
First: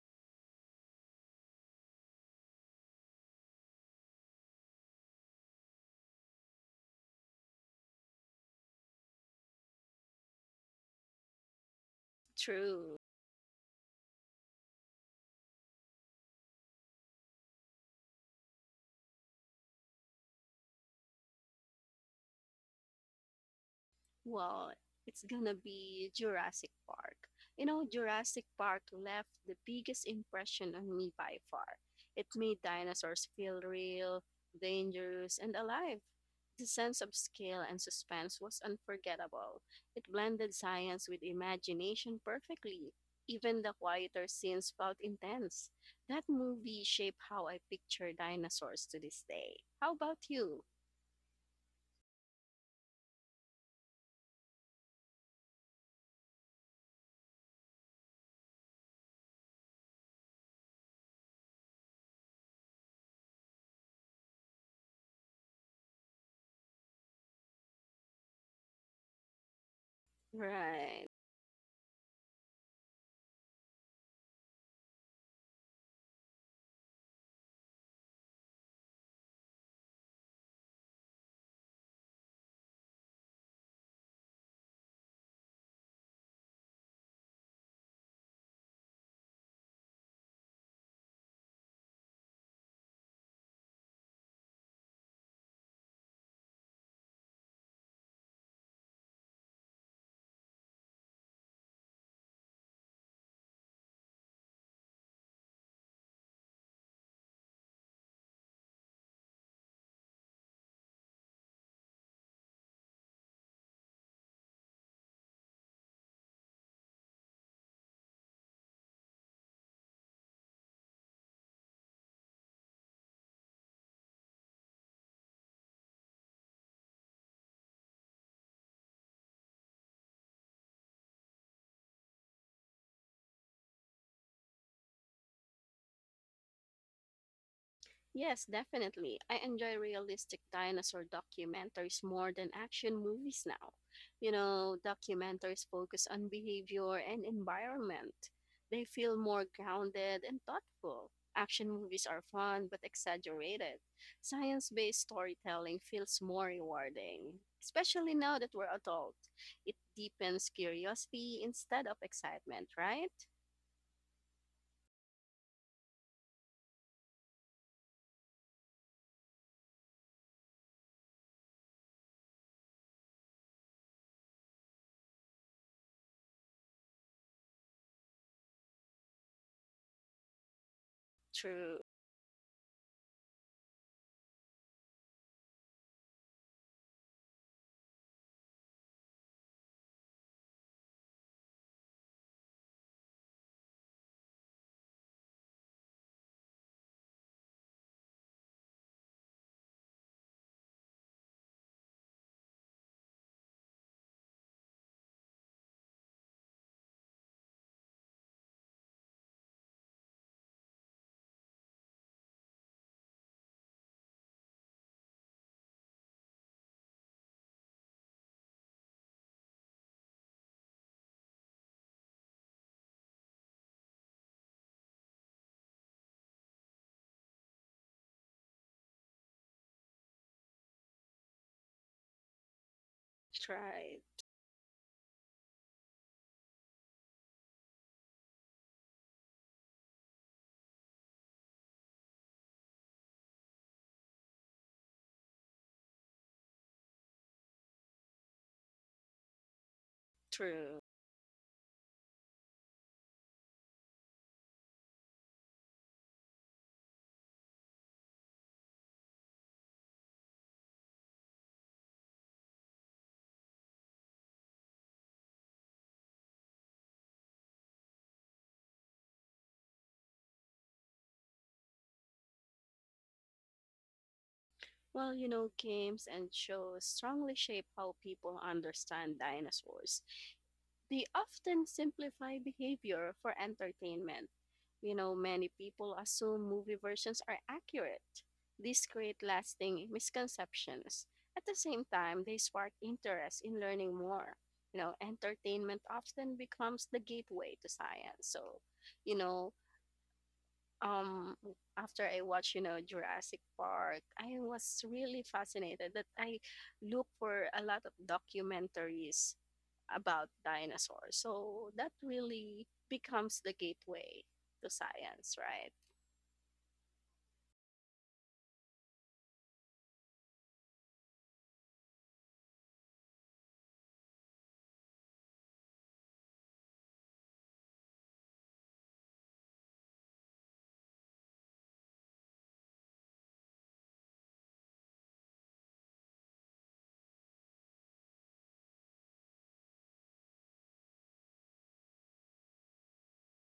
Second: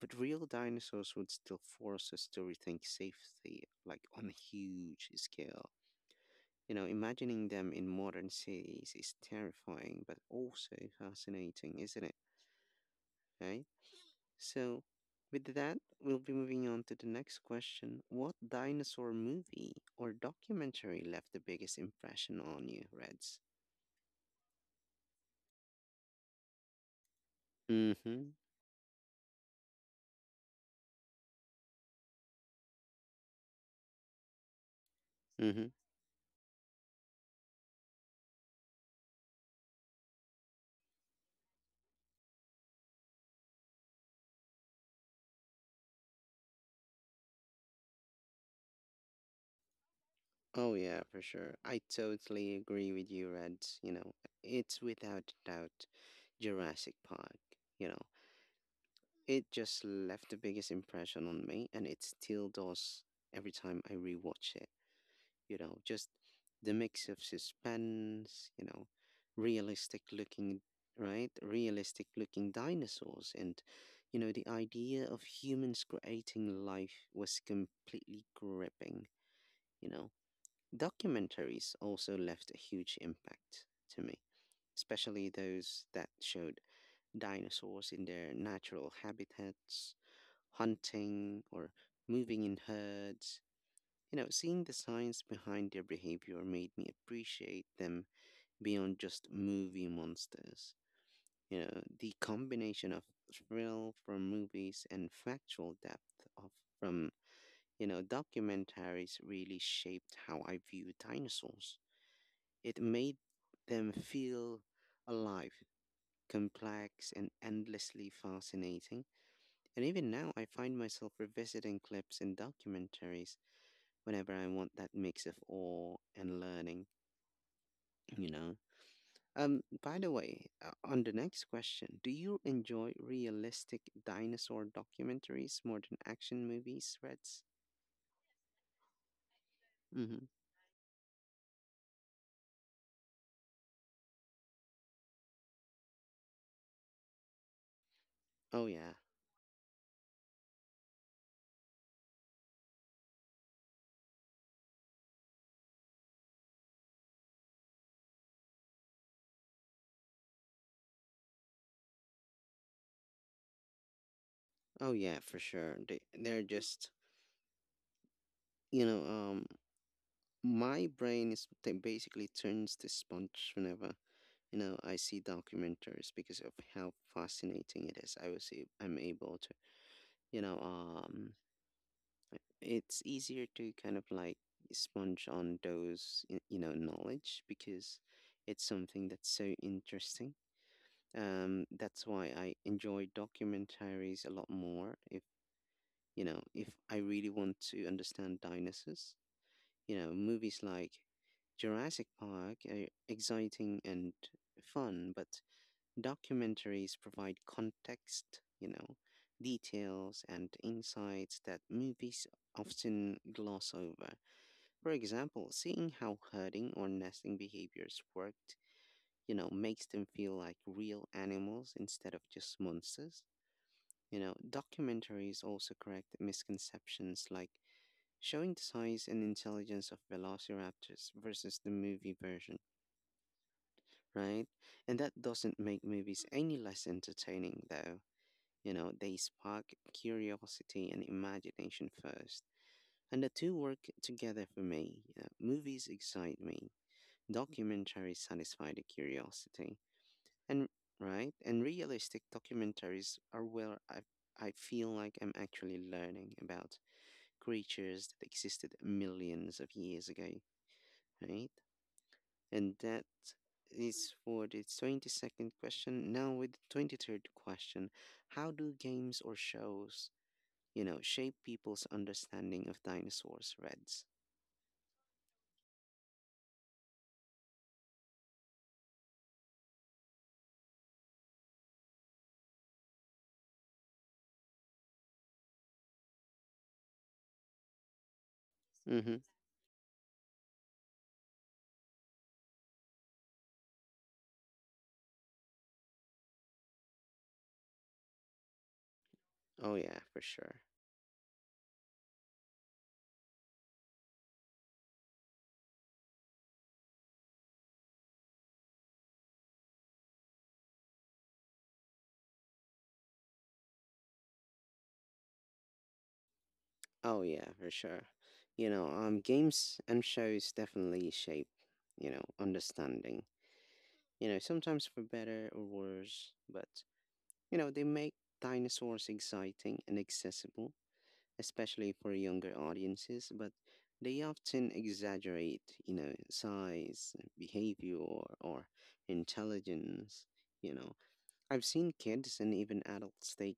Speaker 1: but real dinosaurs would still force us to rethink safety, like on a huge scale. You know, imagining them in modern cities is terrifying, but also fascinating, isn't it?
Speaker 2: True.
Speaker 1: Right? So, with that, we'll be moving on to the next question. What dinosaur movie or documentary left the biggest impression on you, Reds?
Speaker 2: Well, it's gonna be Jurassic Park. You know,
Speaker 1: Mm hmm.
Speaker 2: Jurassic Park left the biggest impression on me by far. It made dinosaurs feel real, dangerous,
Speaker 1: Mm
Speaker 2: and
Speaker 1: hmm.
Speaker 2: alive. The sense of scale and suspense was unforgettable. It blended science with imagination perfectly. Even the quieter scenes felt intense. That movie shaped how I picture dinosaurs to this day. How about you?
Speaker 1: Oh, yeah, for sure. I totally agree with you, Red. You know, it's without doubt Jurassic Park. You know, it just left the biggest impression on me, and it still does every time I rewatch it. You know, just the mix of suspense, you know, realistic looking,
Speaker 2: Right.
Speaker 1: right? Realistic looking dinosaurs, and, you know, the idea of humans creating life was completely gripping. You know, documentaries also left a huge impact to me, especially those that showed dinosaurs in their natural habitats, hunting, or moving in herds. You know, seeing the science behind their behavior made me appreciate them beyond just movie monsters. You know, the combination of thrill from movies and factual depth from, you know, documentaries really shaped how I view dinosaurs. It made them feel alive, complex, and endlessly fascinating. And even now, I find myself revisiting clips and documentaries whenever I want that mix of awe and learning, you know? By the way, on the next question, do you enjoy realistic dinosaur documentaries more than action movies, Reds?
Speaker 2: Yes, definitely. I enjoy
Speaker 1: Mm-hmm.
Speaker 2: realistic dinosaur documentaries more than action movies now. You know, documentaries focus on behavior and environment.
Speaker 1: Oh
Speaker 2: They
Speaker 1: yeah.
Speaker 2: feel more grounded and thoughtful. Action movies are fun but exaggerated. Science based storytelling feels more rewarding, especially now that we're adult. It deepens curiosity instead of excitement, right?
Speaker 1: Oh yeah, for sure. They're just you know, my brain is basically turns to sponge whenever you know I see documentaries because of how fascinating it is. I'm able to you know
Speaker 2: True,
Speaker 1: it's easier to kind of like sponge on those you know knowledge because it's something that's so interesting. That's why I enjoy documentaries a lot more. If you know if I really want to understand dinosaurs, you know, movies like Jurassic Park are exciting and fun, but documentaries provide context, you know, details and insights that movies often gloss over. For example, seeing how herding or nesting behaviors worked, you know, makes them feel like real animals instead of just monsters. You know, documentaries also correct misconceptions like showing the size and intelligence of velociraptors versus the movie version,
Speaker 2: try,
Speaker 1: right? And that doesn't make movies any less entertaining, though. You know, they spark curiosity and imagination first. And the two work together for me. You know, movies excite me, documentaries satisfy the curiosity. And,
Speaker 2: true.
Speaker 1: right? And realistic documentaries are where I feel like I'm actually learning about creatures that existed millions of years ago, right? And that is for the 22nd question. Now, with the 23rd question, how do games or shows, you know, shape people's understanding of dinosaurs, Reds?
Speaker 2: Well, you know, games and shows strongly shape how people understand dinosaurs. They often simplify behavior for entertainment. You know, many people assume movie versions are accurate. These create
Speaker 1: Mm-hmm.
Speaker 2: lasting misconceptions. At the same time, they spark interest in learning more. You know, entertainment often becomes the gateway to science. So, you know,
Speaker 1: Oh, yeah, for sure.
Speaker 2: um after I watched, you know, Jurassic Park, I was really fascinated that I look for a lot of documentaries about dinosaurs. So that really becomes the gateway to science, right?
Speaker 1: Oh, yeah, for sure. You know, games and shows definitely shape, you know, understanding. You know, sometimes for better or worse, but, you know, they make dinosaurs exciting and accessible especially for younger audiences, but they often exaggerate, you know, size, behavior, or intelligence. You know, I've seen kids and even adults take,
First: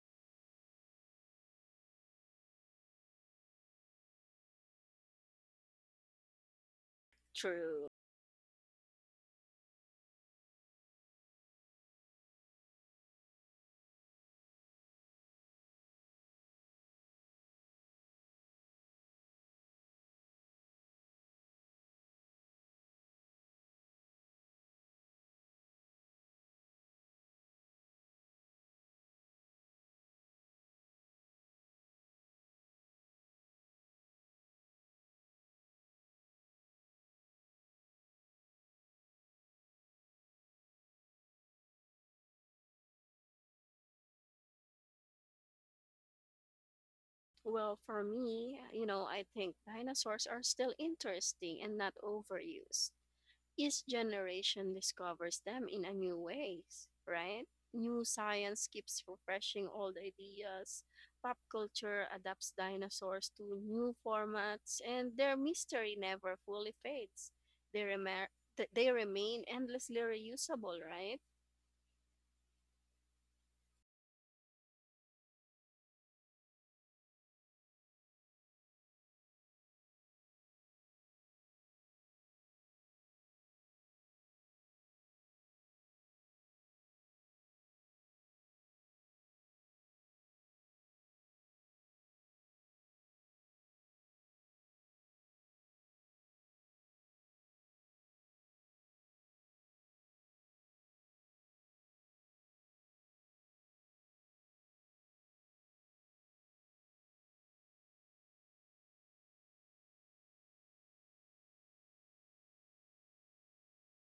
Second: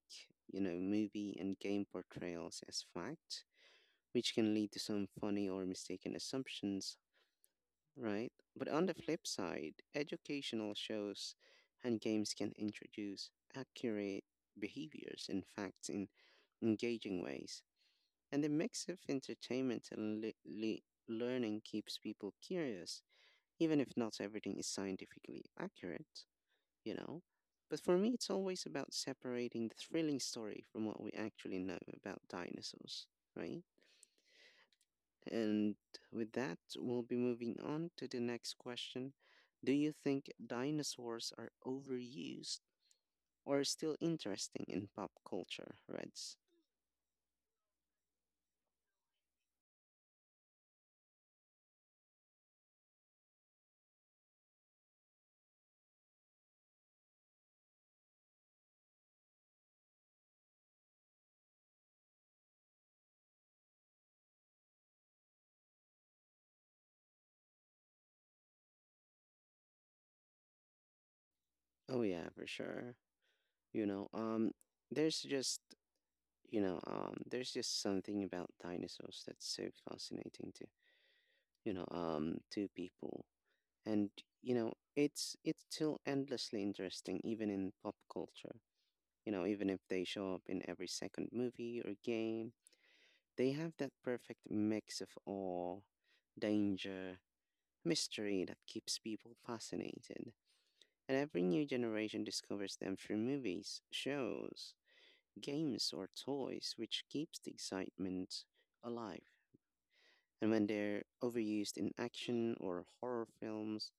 Speaker 1: you know, movie and game portrayals as fact, which can lead to some funny or mistaken assumptions,
Speaker 2: True.
Speaker 1: right? But on the flip side, educational shows and games can introduce accurate behaviors and facts in engaging ways, and the mix of entertainment and learning keeps people curious, even if not everything is scientifically accurate, you know? But for me, it's always about separating the thrilling story from what we actually know about dinosaurs, right? And with that, we'll be moving on to the next question. Do you think dinosaurs are overused or still interesting in pop culture, Reds?
Speaker 2: Well, for me, you know, I think dinosaurs are still interesting and not overused. Each generation discovers them in a new ways, right? New science keeps refreshing old ideas. Pop culture adapts dinosaurs to new formats, and their mystery never fully fades. They, remer- they remain endlessly reusable, right?
Speaker 1: Oh yeah, for sure. You know, there's just there's just something about dinosaurs that's so fascinating to, you know, to people. And, you know, it's still endlessly interesting even in pop culture. You know, even if they show up in every second movie or game, they have that perfect mix of awe, danger, mystery that keeps people fascinated. And every new generation discovers them through movies, shows, games, or toys, which keeps the excitement alive. And when they're overused in action or horror films,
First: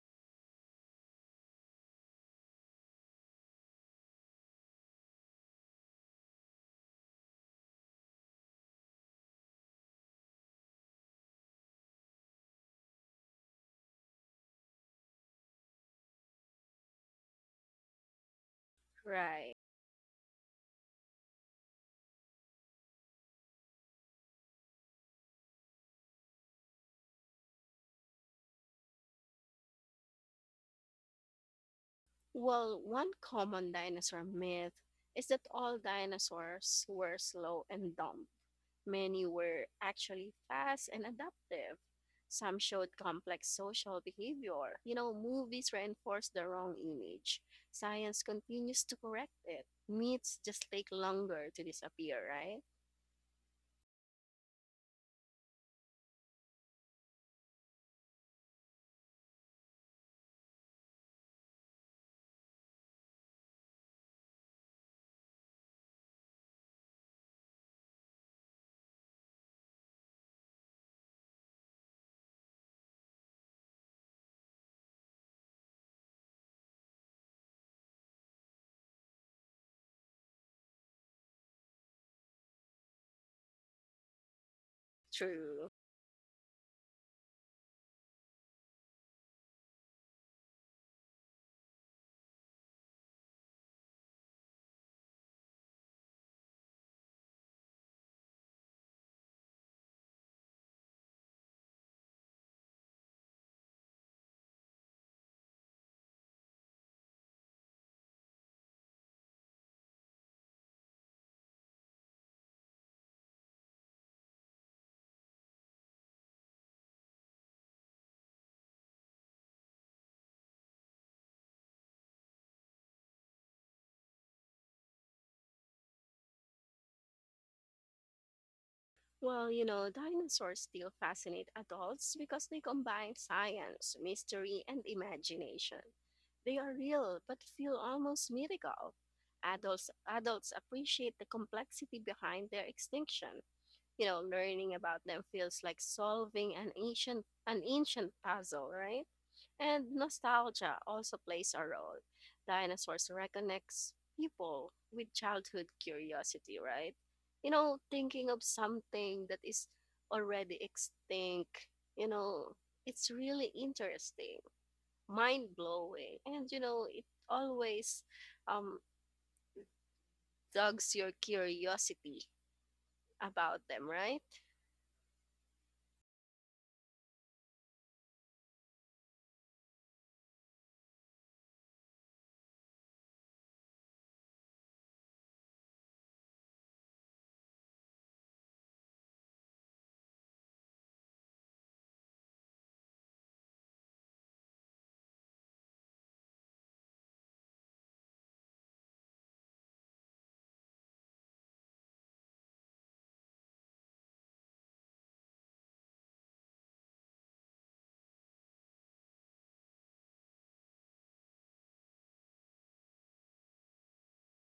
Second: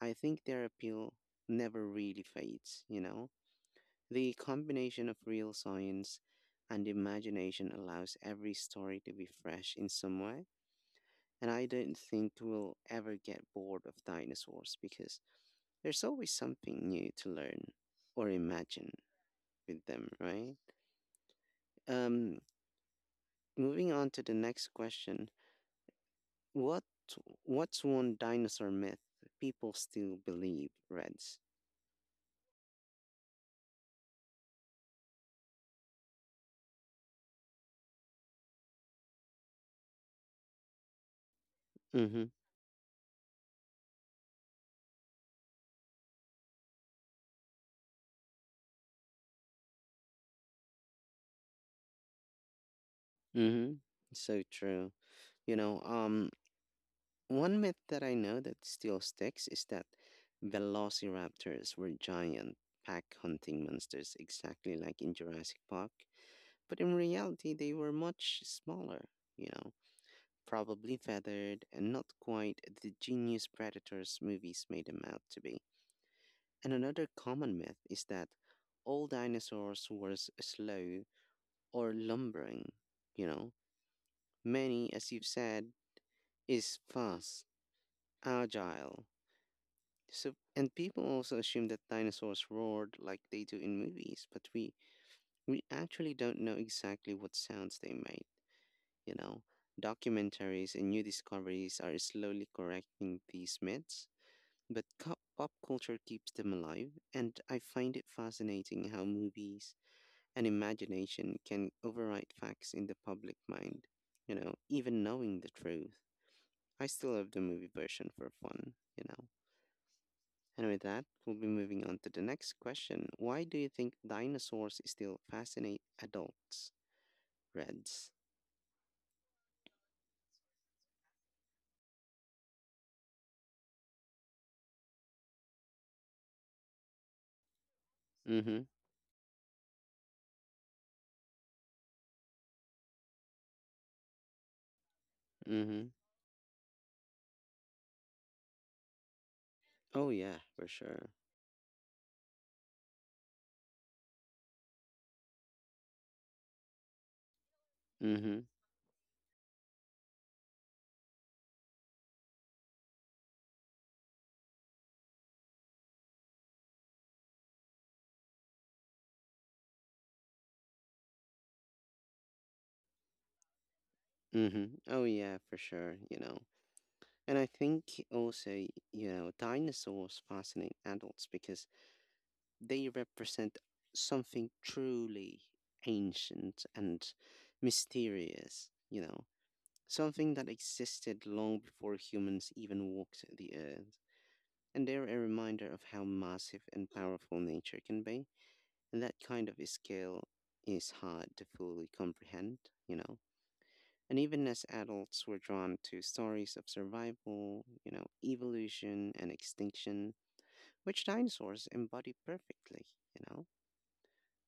Speaker 1: I think their appeal never really fades, you know? The combination of real science and imagination allows every story to be fresh in some way. And I don't think we'll ever get bored of dinosaurs because there's always something new to learn or imagine
Speaker 2: Right.
Speaker 1: with them, right? Um, moving on to the next question. What what's one dinosaur myth people still believe, Reds?
Speaker 2: Well, one common dinosaur myth is that all dinosaurs were slow and dumb. Many were actually fast and adaptive.
Speaker 1: Mhm.
Speaker 2: Some showed complex social behavior. You know, movies reinforce the wrong image. Science continues to correct it. Myths just take longer to disappear, right?
Speaker 1: Mhm. So true. You know, one myth that I know that still sticks is that velociraptors were giant pack hunting monsters exactly like in Jurassic Park, but in reality they were much smaller, you know, probably feathered and not quite the genius predators movies made them out to be. And another common myth is that all dinosaurs were slow or lumbering. You know, many, as you've
Speaker 2: True.
Speaker 1: said, is fast, agile. So, and people also assume that dinosaurs roared like they do in movies, but we actually don't know exactly what sounds they made. You know, documentaries and new discoveries are slowly correcting these myths, but pop culture keeps them alive, and I find it fascinating how movies and imagination can override facts in the public mind, you know, even knowing the truth. I still love the movie version for fun, you know. And with that, we'll be moving on to the next question. Why do you think dinosaurs still fascinate adults, Reds?
Speaker 2: Well, you know, dinosaurs still fascinate adults because they combine science, mystery, and imagination. They are real but feel almost
Speaker 1: Mm-hmm.
Speaker 2: mythical. Adults appreciate the complexity behind their extinction. You know, learning about them feels like
Speaker 1: Mm-hmm.
Speaker 2: solving an ancient puzzle, right? And
Speaker 1: Oh yeah, for
Speaker 2: nostalgia
Speaker 1: sure.
Speaker 2: also plays a role. Dinosaurs reconnects people with childhood curiosity, right? You know, thinking
Speaker 1: Mm-hmm.
Speaker 2: of something that is already extinct, you know, it's really interesting, mind blowing, and you know, it always um dogs your curiosity about them, right?
Speaker 1: Mm-hmm. Oh yeah, for sure, you know. And I think also, you know, dinosaurs fascinate adults because they represent something truly ancient and mysterious, you know, something that existed long before humans even walked the earth. And they're a reminder of how massive and powerful nature can be, and that kind of scale is hard to fully comprehend, you know. And even as adults, we're drawn to stories of survival, you know, evolution and extinction, which dinosaurs embody perfectly, you know?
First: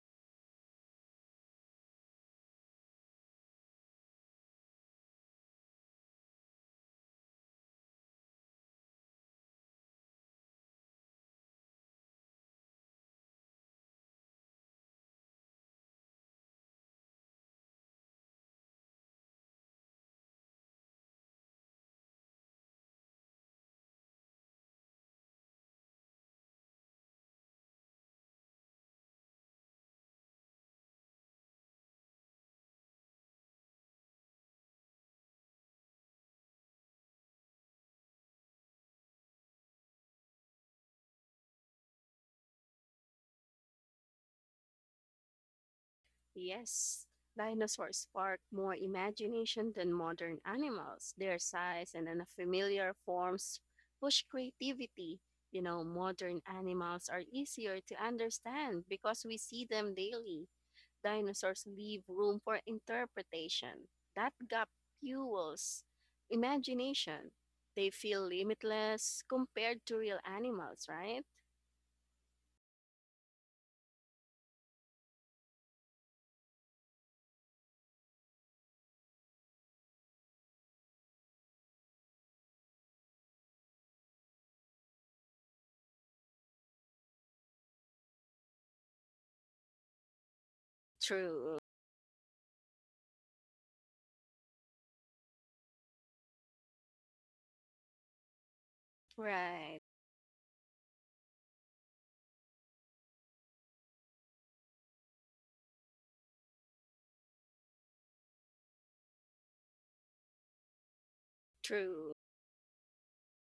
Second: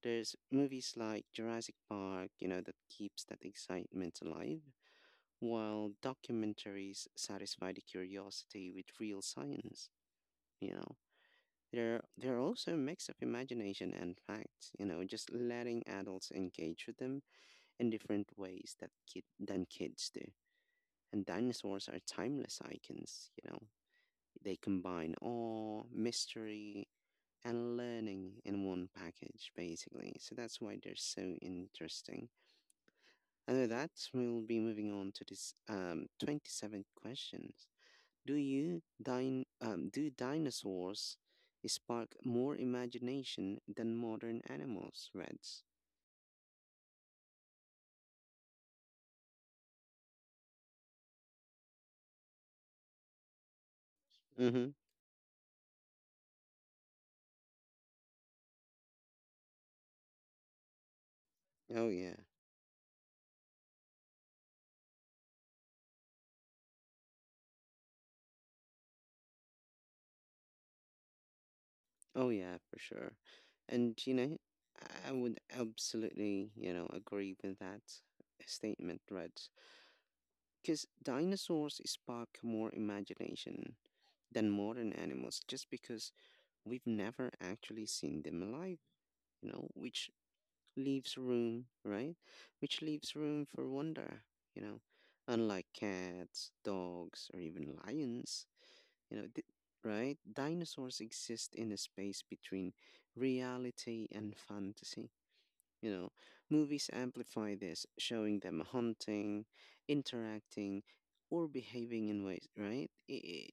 Speaker 1: There's movies like Jurassic Park, you know, that keeps that excitement alive, while documentaries satisfy the curiosity with real science, you know. They're also a mix of imagination and facts, you know, just letting adults engage with them in different ways that than kids do. And dinosaurs are timeless icons, you know. They combine awe, mystery, and learning in one package, basically. So that's why they're so interesting. And with that, we'll be moving on to this 27th question. Do dinosaurs spark more imagination than modern animals, Reds?
Speaker 2: Yes, dinosaurs sparked more imagination than modern animals. Their size and unfamiliar forms push
Speaker 1: Mm-hmm.
Speaker 2: creativity. You know, modern animals are easier to understand because we see them daily. Dinosaurs
Speaker 1: Oh
Speaker 2: leave
Speaker 1: yeah.
Speaker 2: room for interpretation. That gap fuels imagination. They feel limitless compared to real animals, right?
Speaker 1: Oh yeah, for sure. And you know, I would absolutely, you know, agree with that statement, Reds. Because dinosaurs spark more imagination than modern animals just because we've never actually seen them alive, you know, which leaves
Speaker 2: True.
Speaker 1: room, right? Which leaves room for wonder, you know, unlike cats, dogs, or even lions, you know,
Speaker 2: Right.
Speaker 1: right? Dinosaurs exist in a space between reality and fantasy. You know, movies amplify this, showing them hunting, interacting, or behaving
Speaker 2: True.
Speaker 1: in ways, right? I- i-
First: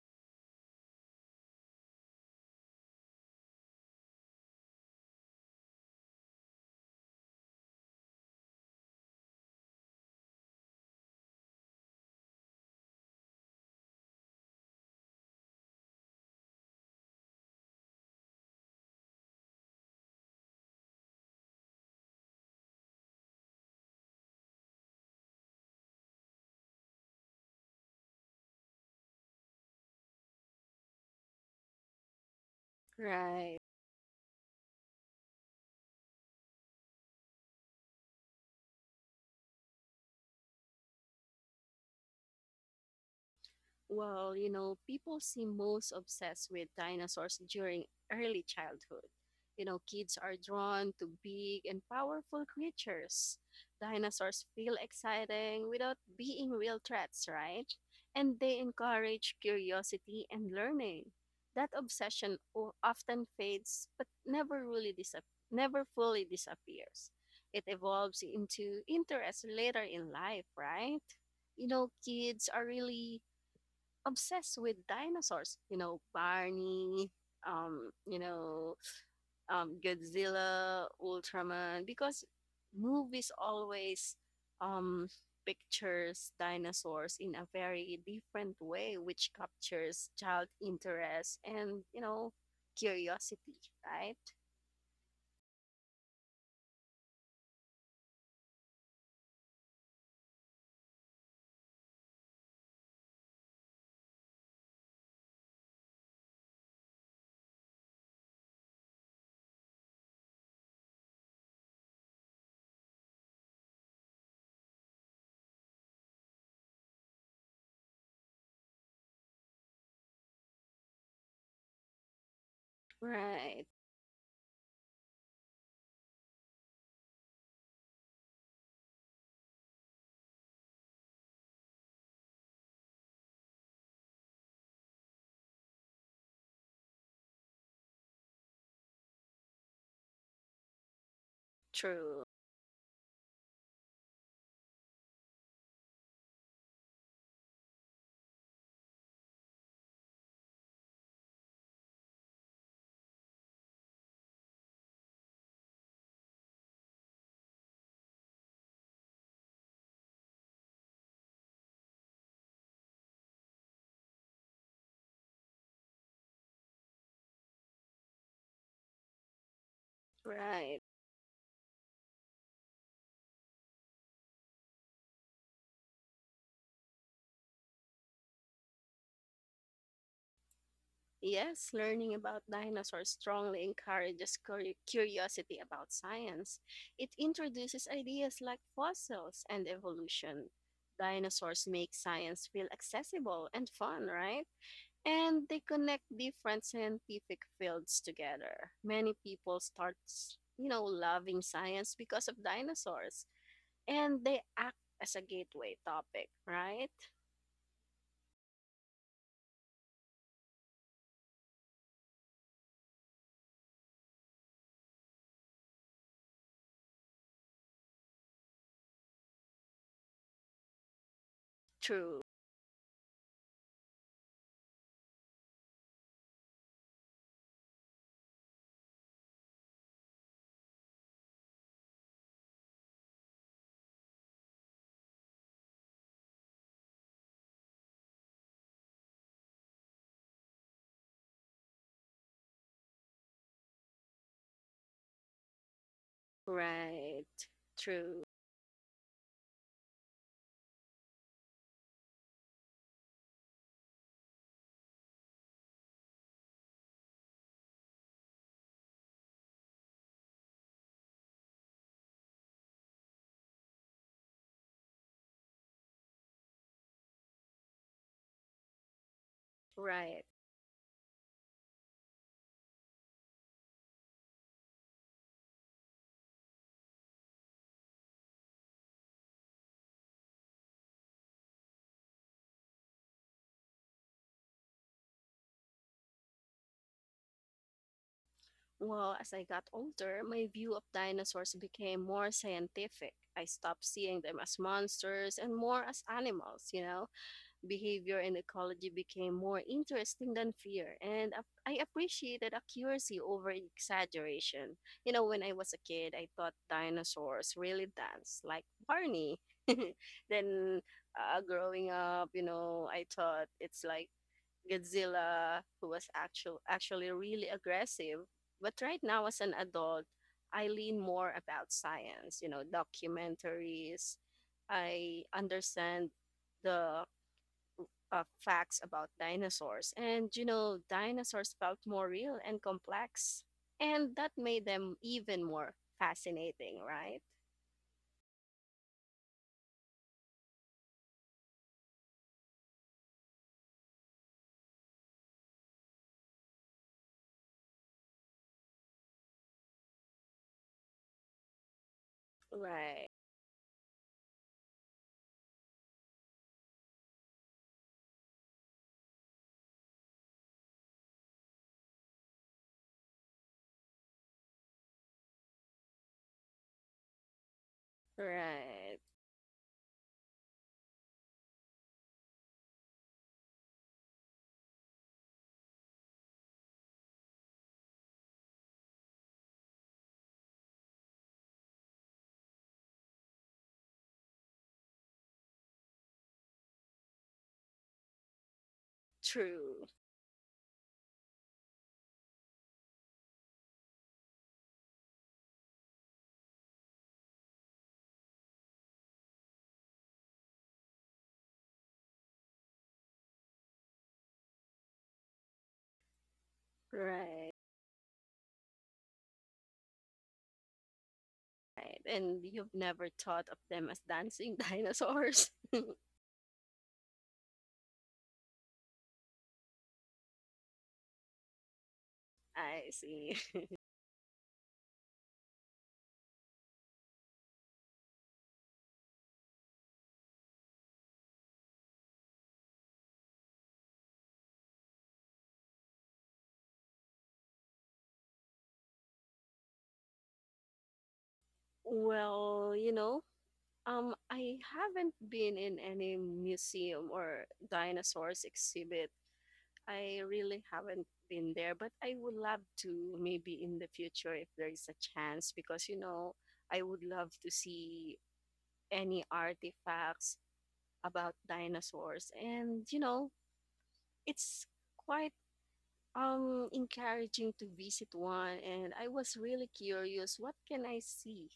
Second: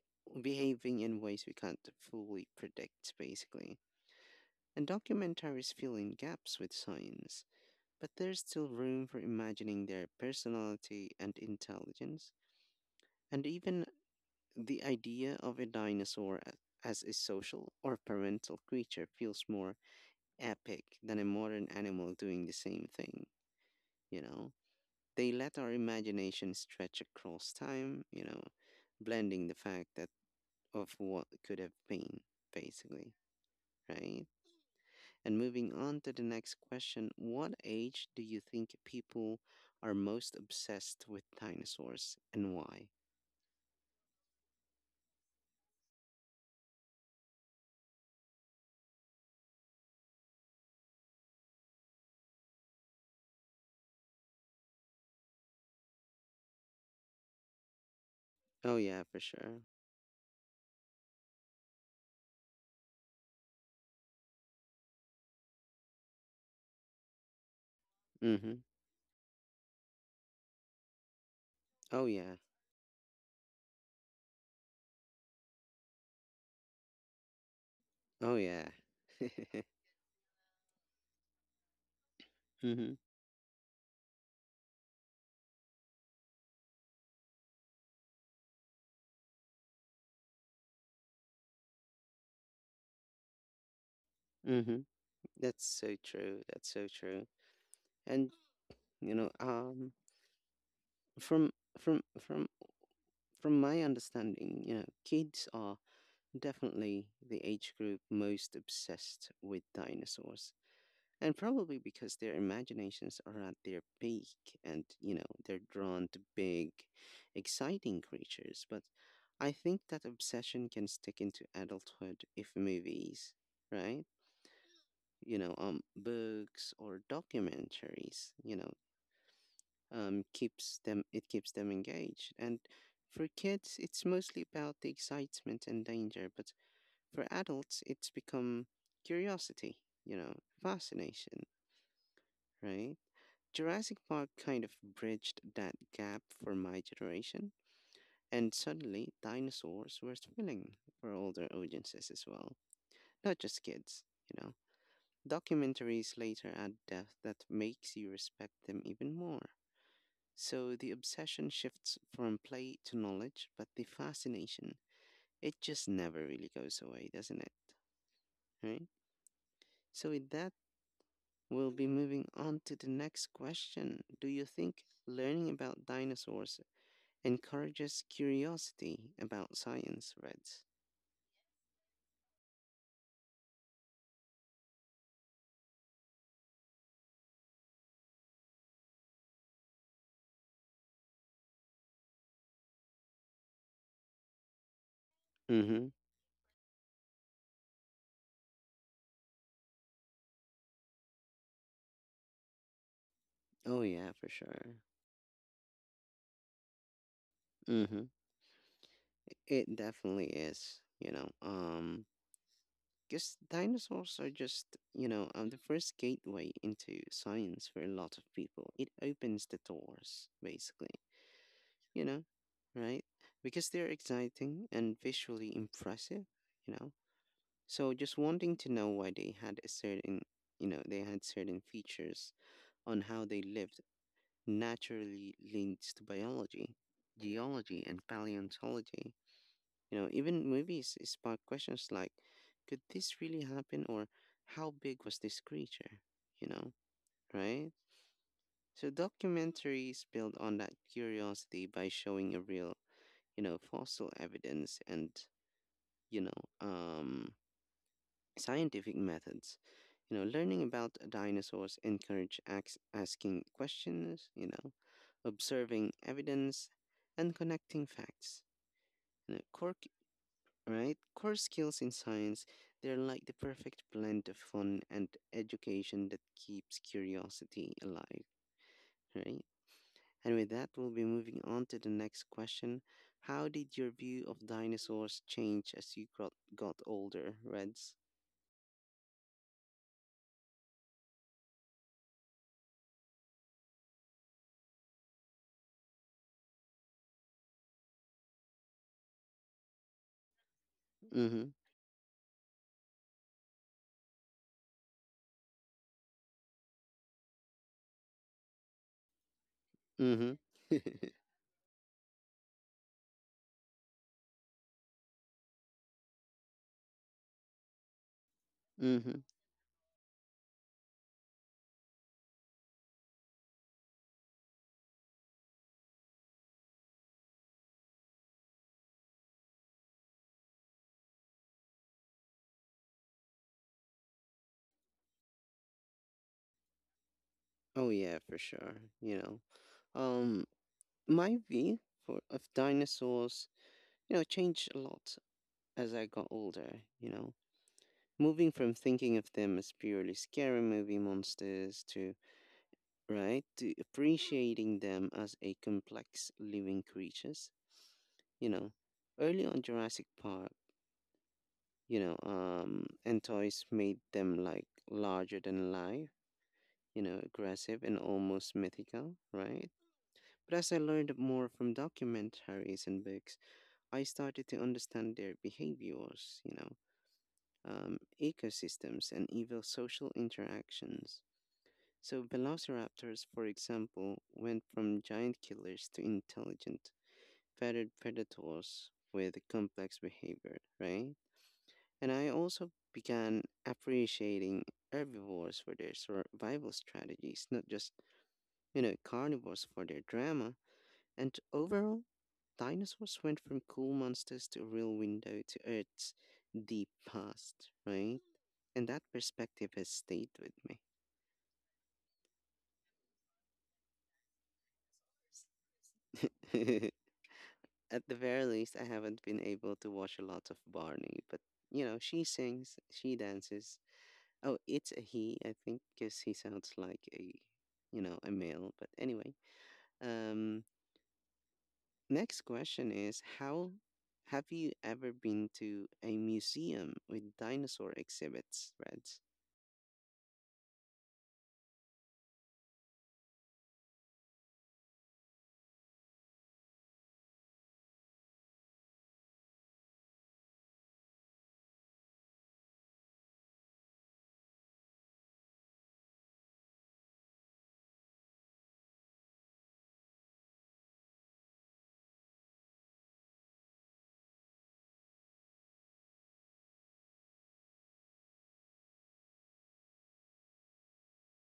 Speaker 1: i- behaving in ways we can't fully predict, basically, and documentaries fill in gaps with science, but there's still room for imagining their personality and intelligence, and even the idea of a as a social or parental creature feels more epic than a modern animal doing the same thing, you know? They let our imagination stretch across time, you know, blending the fact that of what could have been, basically,
Speaker 2: Right.
Speaker 1: right? And moving on to the next question, what age do you think people are most obsessed with dinosaurs and why?
Speaker 2: Well, you know, people seem most obsessed with dinosaurs during early childhood. You know, kids are drawn to big and powerful creatures. Dinosaurs feel exciting without being real threats, right? And they
Speaker 1: Oh yeah, for
Speaker 2: encourage
Speaker 1: sure.
Speaker 2: curiosity and learning. That obsession often fades but never really never fully disappears. It evolves
Speaker 1: Mhm.
Speaker 2: into interest later in life, right? You know,
Speaker 1: Oh yeah.
Speaker 2: kids are really obsessed with dinosaurs. You know, Barney, um, you
Speaker 1: Oh yeah.
Speaker 2: know,
Speaker 1: <laughs>
Speaker 2: Godzilla, Ultraman, because
Speaker 1: Mhm.
Speaker 2: movies always um, pictures dinosaurs in a very different way, which captures child interest and, you know, curiosity, right?
Speaker 1: Mhm. That's so true. That's so true. And you know, from from from my understanding, you know, kids are definitely the age group most obsessed with dinosaurs. And probably because their imaginations are at their peak and, you know, they're drawn to big, exciting creatures. But I think that obsession can stick into adulthood if movies,
Speaker 2: Right.
Speaker 1: right? You know, books or documentaries, you know, keeps them, it keeps them engaged. And for kids, it's mostly about the excitement and danger. But for adults, it's become curiosity, you know, fascination,
Speaker 2: True.
Speaker 1: right? Jurassic Park kind of bridged that gap for my generation, and suddenly dinosaurs were thrilling for older audiences as well, not just kids, you know. Documentaries later add depth that makes you respect them even more. So the obsession shifts from play to knowledge, but the fascination, it just never really goes away, doesn't it? Right? So with that,
Speaker 2: Right.
Speaker 1: we'll be moving on to the next question. Do you think learning about dinosaurs encourages curiosity about science, threads?
Speaker 2: Yes, learning about dinosaurs strongly encourages curiosity about science. It introduces ideas like fossils and evolution. Dinosaurs make science feel accessible and fun, right? And they
Speaker 1: Mm-hmm.
Speaker 2: connect different scientific fields together. Many people start, you know, loving science because of dinosaurs,
Speaker 1: Oh yeah,
Speaker 2: and
Speaker 1: for
Speaker 2: they
Speaker 1: sure.
Speaker 2: act as a gateway topic, right?
Speaker 1: Mm-hmm. It definitely is, you know. Because dinosaurs are just, you know, the first gateway into science for a lot of people. It opens the doors, basically, you
Speaker 2: True,
Speaker 1: know, right? Because they're exciting and visually impressive, you know. So just wanting to know why they had a certain, you know, they had certain features on how they lived naturally leads to biology, geology, and paleontology. You know, even movies spark questions like, could this really happen or how big was this creature? You know,
Speaker 2: right,
Speaker 1: right?
Speaker 2: true,
Speaker 1: So documentaries build on that curiosity by showing a real, you know, fossil evidence and, you know, scientific methods. You know, learning about dinosaurs encourage asking questions, you know, observing evidence and connecting facts. You know,
Speaker 2: right.
Speaker 1: right? Core skills in science, they're like the perfect blend of fun and education that keeps curiosity alive, right? And with that, we'll be moving on to the next question. How did your view of dinosaurs change as you got older, Reds?
Speaker 2: Well, as I got older, my view of dinosaurs became more scientific. I stopped seeing them as monsters and more as animals, you know. Behavior and ecology became more interesting than fear, and
Speaker 1: Mm-hmm.
Speaker 2: I appreciated accuracy over exaggeration. You know, when I was a kid, I thought dinosaurs really danced like Barney. <laughs>
Speaker 1: Mm-hmm.
Speaker 2: Then
Speaker 1: <laughs>
Speaker 2: growing up, you know, I thought it's like Godzilla, who was actually really aggressive. But right
Speaker 1: Mm-hmm.
Speaker 2: now, as an adult, I lean more about science, you know, documentaries. I understand the facts about dinosaurs. And, you know, dinosaurs felt more real and complex. And that made them even more fascinating, right?
Speaker 1: Oh yeah, for sure. You know, um, my view for of dinosaurs, you know, changed a lot as I got older. You know, moving from thinking of them as purely scary movie monsters to
Speaker 2: Right,
Speaker 1: right to appreciating them as a complex living creatures. You know, early on Jurassic Park, and toys made them like larger than life. You know, aggressive and almost
Speaker 2: right.
Speaker 1: mythical, right? But as I learned more from documentaries and books, I started to understand their behaviors, ecosystems, and even social interactions. So, velociraptors, for example, went from giant killers to intelligent, feathered predators with
Speaker 2: True,
Speaker 1: complex behavior, right? And I also began appreciating herbivores for their survival strategies, not just, you know, carnivores for their drama. And overall, dinosaurs went from cool monsters to a real window to Earth's deep
Speaker 2: right.
Speaker 1: past, right? And that perspective has stayed with me.
Speaker 2: Right. And you've never thought of them as dancing <laughs> dinosaurs.
Speaker 1: <laughs> At the very least, I haven't been able to watch a lot of Barney, but you know, she sings,
Speaker 2: I
Speaker 1: she
Speaker 2: see. <laughs>
Speaker 1: dances. Oh, it's a he, I think, because he sounds like a, you know, a male. But anyway, um, next question is how have you ever been to a museum with dinosaur exhibits, Reds?
Speaker 2: Well, you know, I haven't been in any museum or dinosaurs exhibit. I really haven't been there, but I would love to maybe in the future if there is a chance because, you know, I would love to see any artifacts about dinosaurs. And, you know, it's quite encouraging to visit one and I was really curious what can I see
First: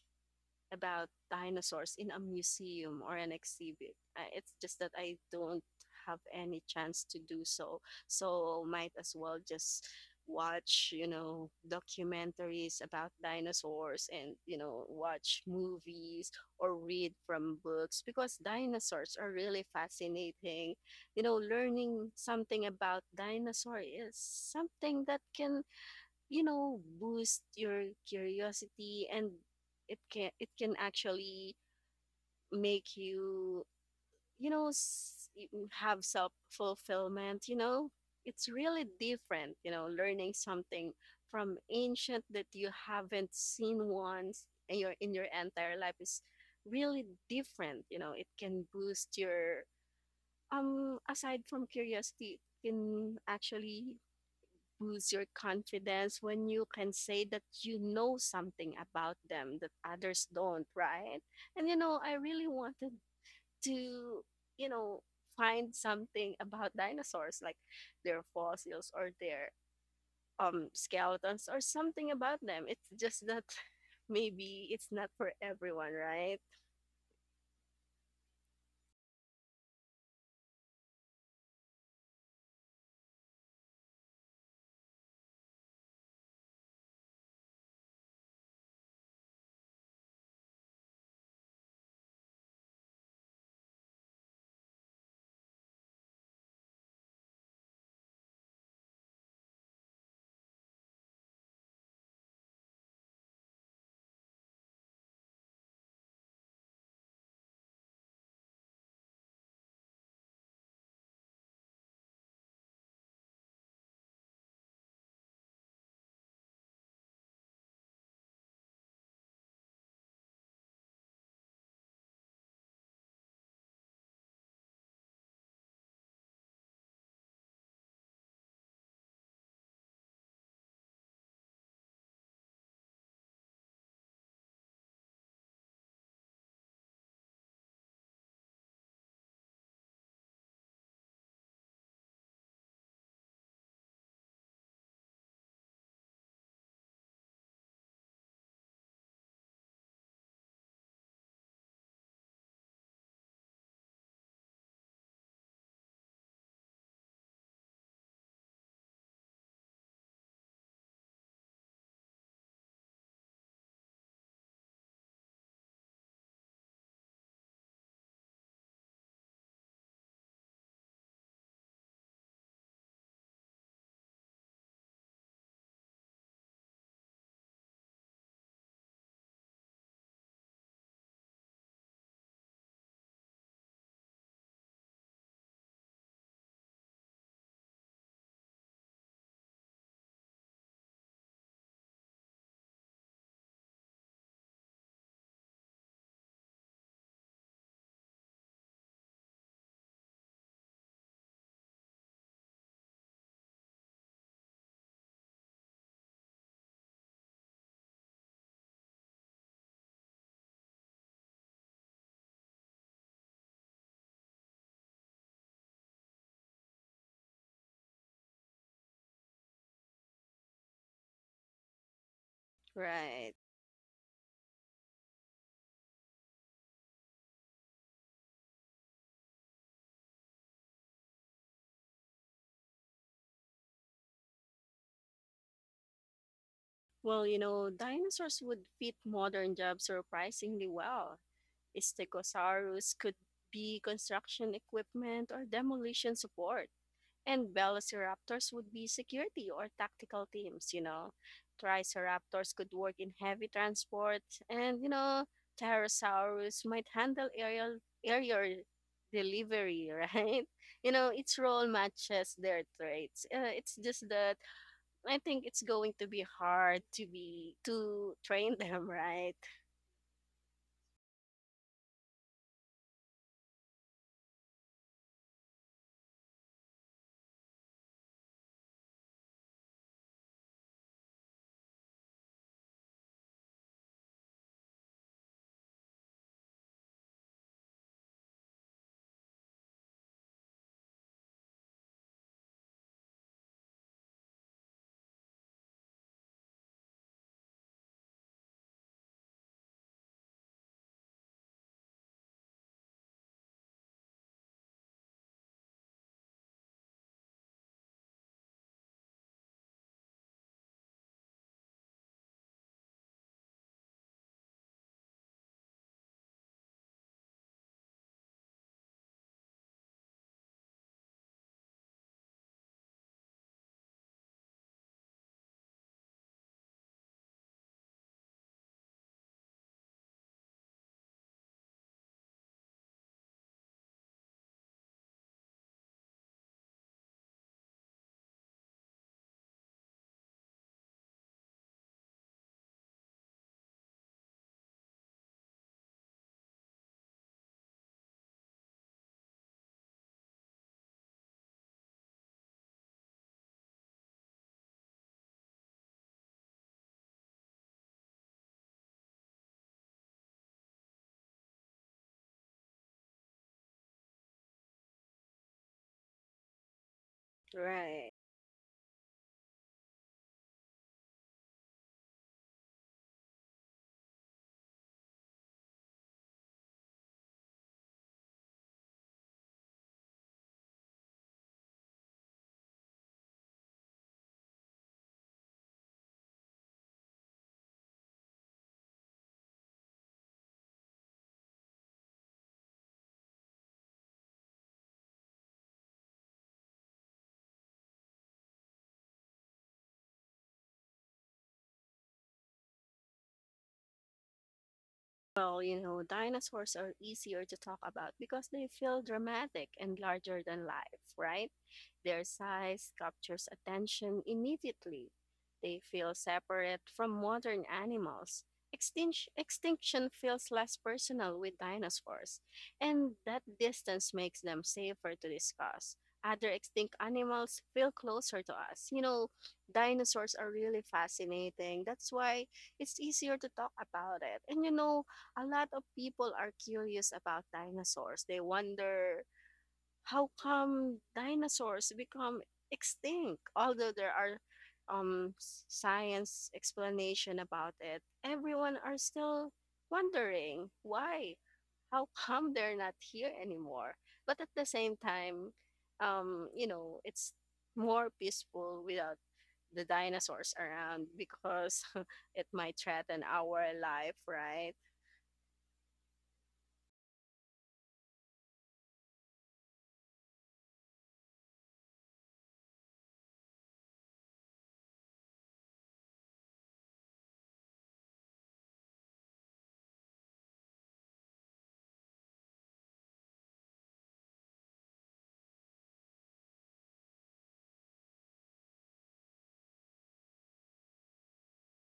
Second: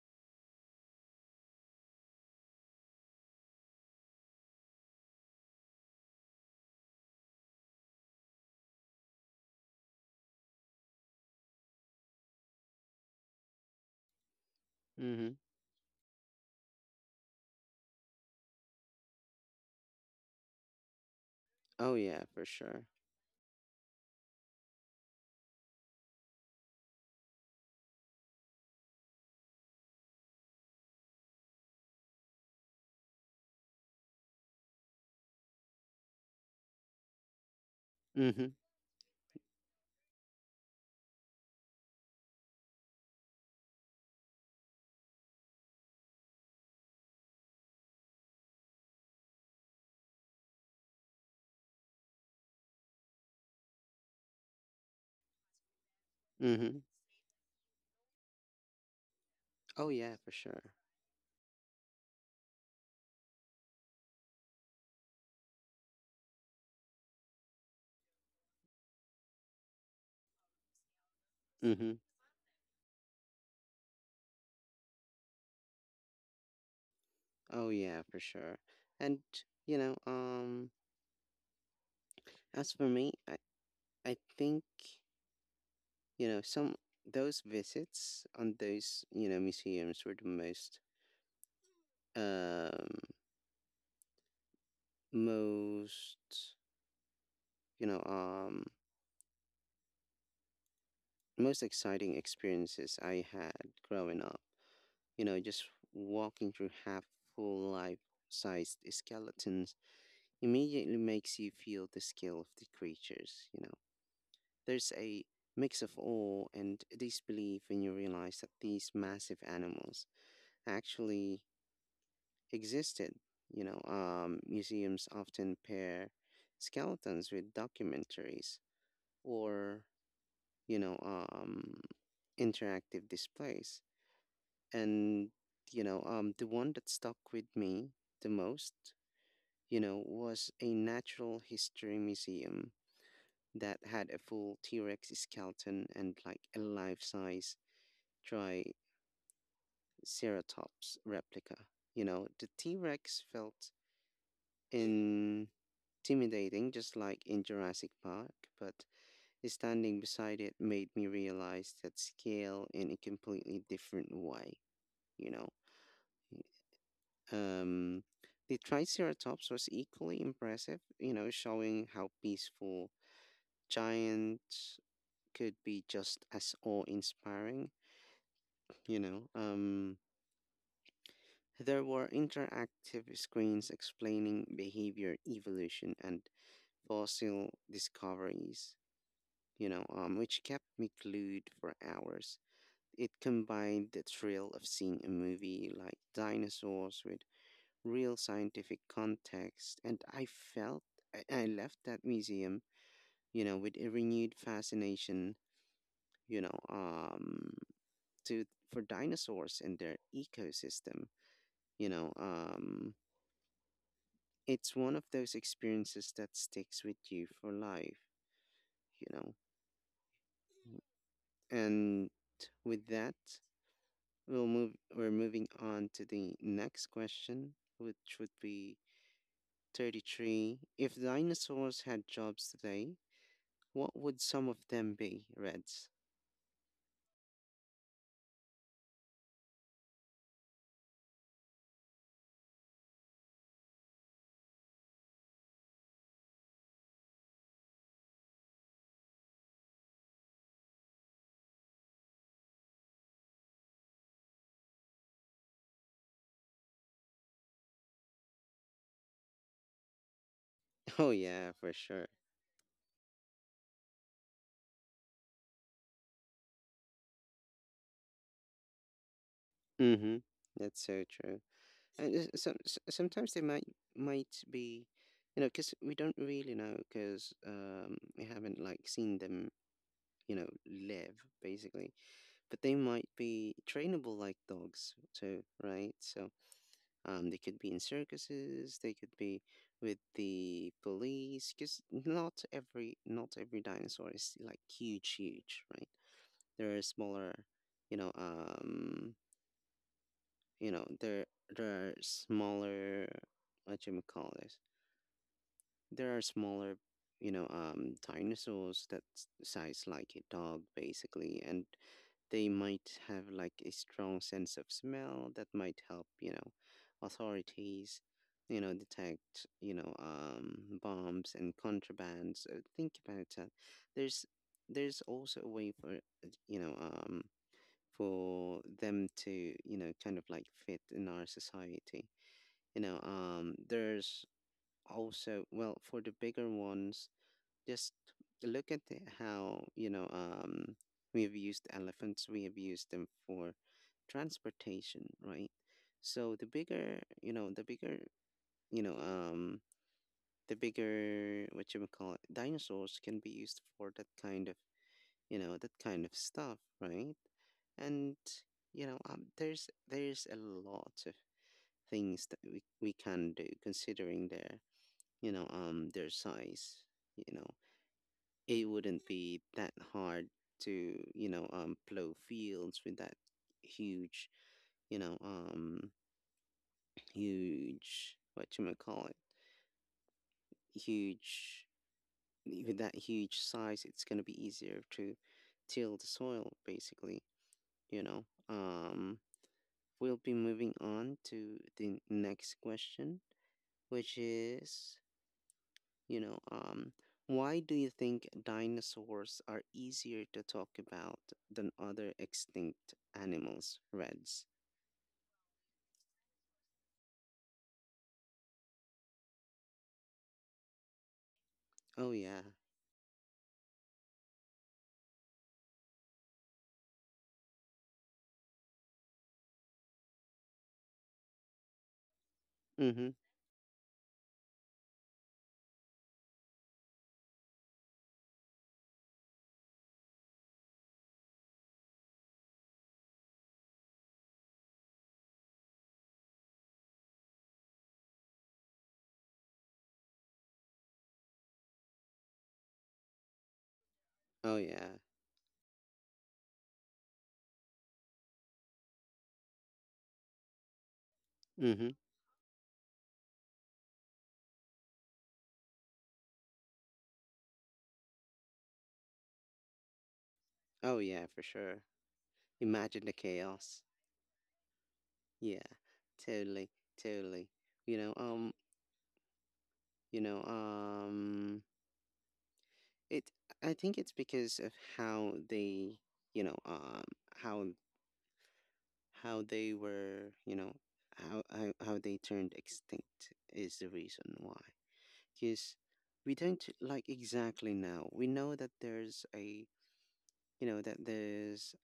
Speaker 2: about dinosaurs in a museum or an exhibit. It's just that I don't have any chance to do so. So might as well just watch, you know, documentaries about dinosaurs and, you know, watch movies or read from books because dinosaurs are really fascinating. You know,
Speaker 1: Oh
Speaker 2: learning
Speaker 1: yeah, for
Speaker 2: something
Speaker 1: sure.
Speaker 2: about dinosaur is something that can, you know, boost your curiosity and it can actually make you, you know, have self-fulfillment, you know. It's
Speaker 1: Mhm.
Speaker 2: really different, you know, learning something from ancient that you haven't seen once in your entire life is really different, you know. It can boost your aside from curiosity, it can actually boosts your confidence when you
Speaker 1: Mhm.
Speaker 2: can say that you know something about them that
Speaker 1: Oh yeah,
Speaker 2: others
Speaker 1: for sure.
Speaker 2: don't, right? And you know, I really wanted to, you know, find something about dinosaurs, like their fossils or their skeletons or
Speaker 1: Mhm.
Speaker 2: something about them. It's just that <laughs> maybe it's not for everyone, right?
Speaker 1: Oh yeah, for sure. And you know, um as for me, I think, you know, some those visits on those, you know, museums were the most um most, you know, um most exciting experiences I had growing up. You know, just walking through half full life sized skeletons immediately makes you feel the scale of the creatures, you know. There's a mix of awe and disbelief when you realize that these massive animals actually existed. Museums often pair skeletons with documentaries or, you know, um, interactive displays. And, the one that stuck with me the most, you know, was a natural history museum that had a full T Rex skeleton and like a life size Triceratops replica. You know, the T Rex felt intimidating, just like in Jurassic Park, but standing beside it made me realize that scale in a completely different way, you know. Um, the Triceratops was equally impressive, you know, showing how peaceful giants could be just as awe inspiring. you know um there were interactive screens explaining behavior evolution and fossil discoveries, which kept me glued for hours. It combined the thrill of seeing a movie like dinosaurs with real scientific context and felt I left that museum, you know, with a renewed fascination, you know to for dinosaurs and their ecosystem. you know um It's one of those experiences that sticks with you for life, you know. And with that,
Speaker 2: Right.
Speaker 1: we're moving on to the next question, which would be 33. If dinosaurs had jobs today, what would some of them be, Reds?
Speaker 2: Well, you know, dinosaurs would fit modern jobs surprisingly well. Stegosaurus could be construction equipment or demolition support. And velociraptors would be security or tactical teams, you know. Triceraptors could work in heavy transport, and you know, Pterosaurus might handle aerial delivery, right? <laughs> You
Speaker 1: <laughs>
Speaker 2: know,
Speaker 1: Oh
Speaker 2: its
Speaker 1: yeah,
Speaker 2: role
Speaker 1: for sure.
Speaker 2: matches their traits. It's just that I think it's going to be hard to be to train <laughs> them, right?
Speaker 1: Mm-hmm. That's so true. And sometimes they might be, you know, because we don't really know because we haven't like seen them, you know, live basically. But they might be trainable like dogs too, right? So they could be in circuses, they could be with the police, because not every dinosaur is like huge, huge, right? There are smaller, you know, um, you know, there there are smaller, what you call this? There are smaller, dinosaurs that size like a dog, basically, and they might have like a strong sense of smell that might help, you know, authorities, you know, detect, bombs and contrabands. Think about that. There's there's also a way for, for them to, you know, kind of like fit in our society. There's also, well, for the bigger ones, just look at how, we have used elephants, we have used them for transportation, right? So the bigger, you know um the bigger what you would call it dinosaurs can be used for that kind of, that kind of stuff, right? And, there's a lot of things that we can do considering their, their size, you know,
Speaker 2: Right.
Speaker 1: it wouldn't be that hard to, plow fields with that huge, you know huge what you might call it huge. With that huge size it's going to be easier to till the soil, basically, you know. um we'll be moving on to the next question, which is: You know, um, why do you think dinosaurs are easier to talk about than other extinct animals, Reds?
Speaker 2: Well, you know, dinosaurs are easier to talk about because they feel dramatic and larger than life, right?
Speaker 1: Oh,
Speaker 2: Their
Speaker 1: yeah.
Speaker 2: size captures attention immediately. They feel separate from modern animals. Extinction feels less personal with dinosaurs, and
Speaker 1: Mm-hmm.
Speaker 2: that distance makes them safer to discuss. Other extinct animals feel closer to us. You know, dinosaurs are really fascinating. That's why it's easier to talk about it. And you know, a lot of people are curious about dinosaurs. They wonder how come dinosaurs become extinct, although there are
Speaker 1: Oh, yeah.
Speaker 2: um, science explanation about it. Everyone are still wondering why,
Speaker 1: Mm-hmm.
Speaker 2: how come they're not here anymore. But at the same time, you know, it's more peaceful without the dinosaurs
Speaker 1: Oh,
Speaker 2: around
Speaker 1: yeah, for sure.
Speaker 2: because <laughs> it might
Speaker 1: Imagine the
Speaker 2: threaten our
Speaker 1: chaos.
Speaker 2: life, right?
Speaker 1: Yeah, totally, totally. You know, um, you know, um, it, I think it's because of how they, you know, how how they were, how they turned extinct is the reason why. Because we don't like exactly know. We know that there's a, you know, that there's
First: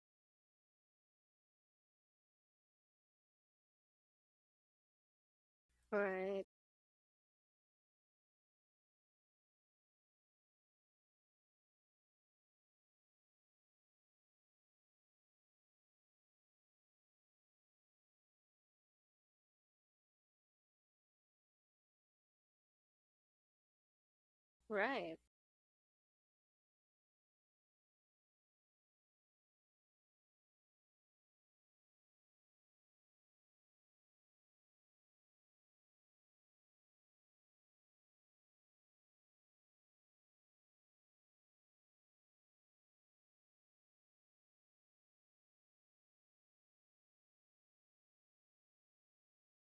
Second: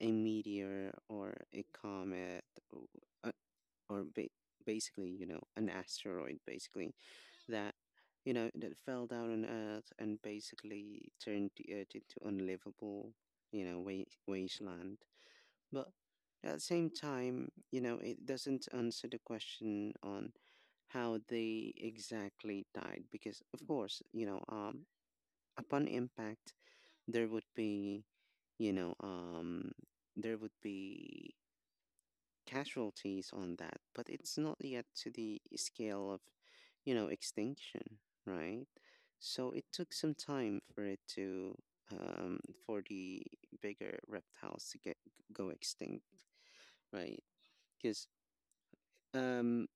Speaker 1: a meteor or a comet or, uh, or ba- basically, you know, an asteroid,
Speaker 2: Right.
Speaker 1: basically, that, you know, that fell down on Earth and basically turned the Earth into unlivable, you know, wasteland. But at the same time, you know, it doesn't answer the question on how they exactly died because of course, you know,
Speaker 2: Right,
Speaker 1: upon impact there would be, you know, um there would be casualties on that, but it's not yet to the scale of, you know, extinction, right? So it took some time for it to, um for the bigger reptiles to get go extinct, right? Because, um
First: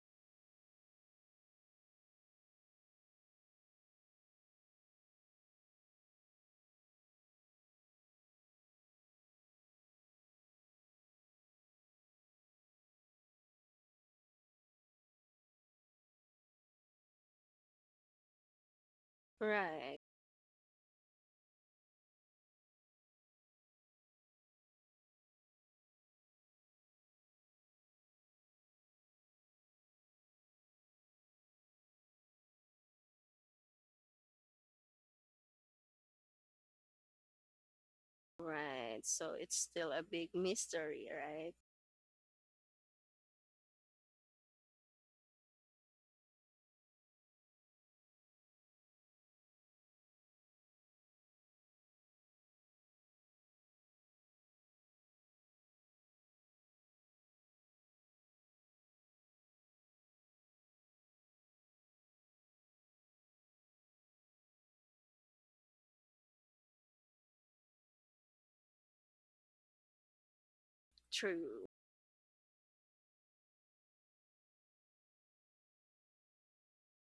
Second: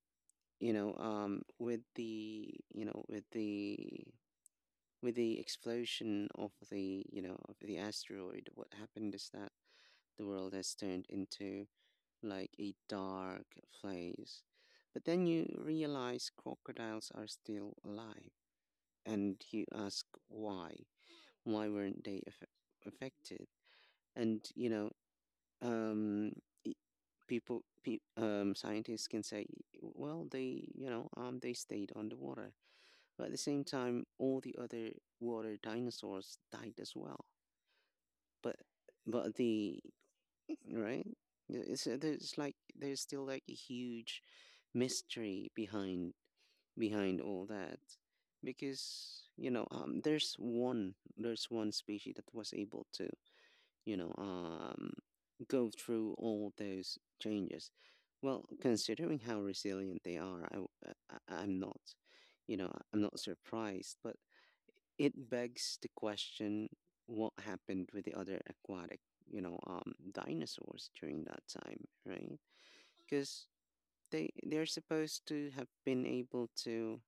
Speaker 1: with the, with the explosion of the, of the asteroid, what happened is that the world has turned into like a dark place. But then you realize crocodiles are still alive and you
Speaker 2: right,
Speaker 1: ask why weren't they aff- affected? And, um scientists can say, well, they, they stayed underwater. But at the same time all the other water dinosaurs died as well. But
Speaker 2: right. So
Speaker 1: but
Speaker 2: it's
Speaker 1: the
Speaker 2: still a big
Speaker 1: right
Speaker 2: mystery, right?
Speaker 1: Yeah, it's there's like, there's still like a huge mystery behind, all that. Because, there's one species that was able to, you know, um, go through all those changes. Well, considering how resilient they are, I'm not, you know, I'm not surprised, but it begs the question what happened with the other aquatic, dinosaurs during that
Speaker 2: True,
Speaker 1: time, right? Because they're supposed to have been able to,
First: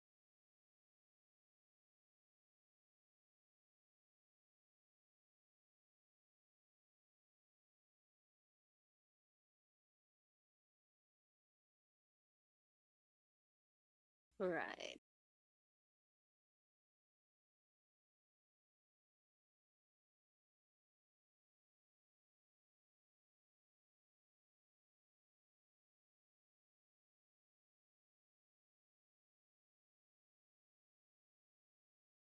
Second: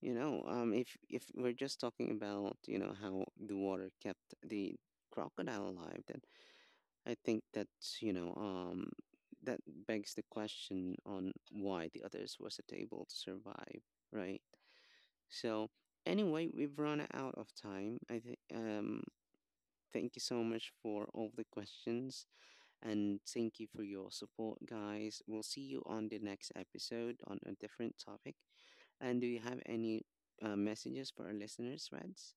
Speaker 1: if we're just talking about, you know, how the water kept the crocodile alive, then I think that's, that begs the question on why the others wasn't able to survive, right?
Speaker 2: right.
Speaker 1: So anyway, we've run out of time. I think, thank you so much for all the questions and thank you for your support, guys. We'll see you on the next episode on a different topic. And do you have any messages for our listeners, Reds?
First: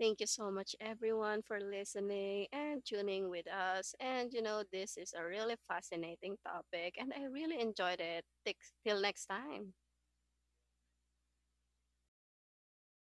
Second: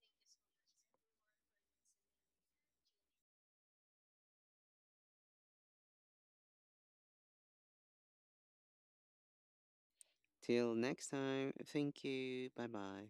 Speaker 2: Thank you so much, everyone, for listening and tuning with us. And you know, this is a really fascinating topic, and I really enjoyed it. Till next time.
Speaker 1: Till next time, thank you. Bye bye.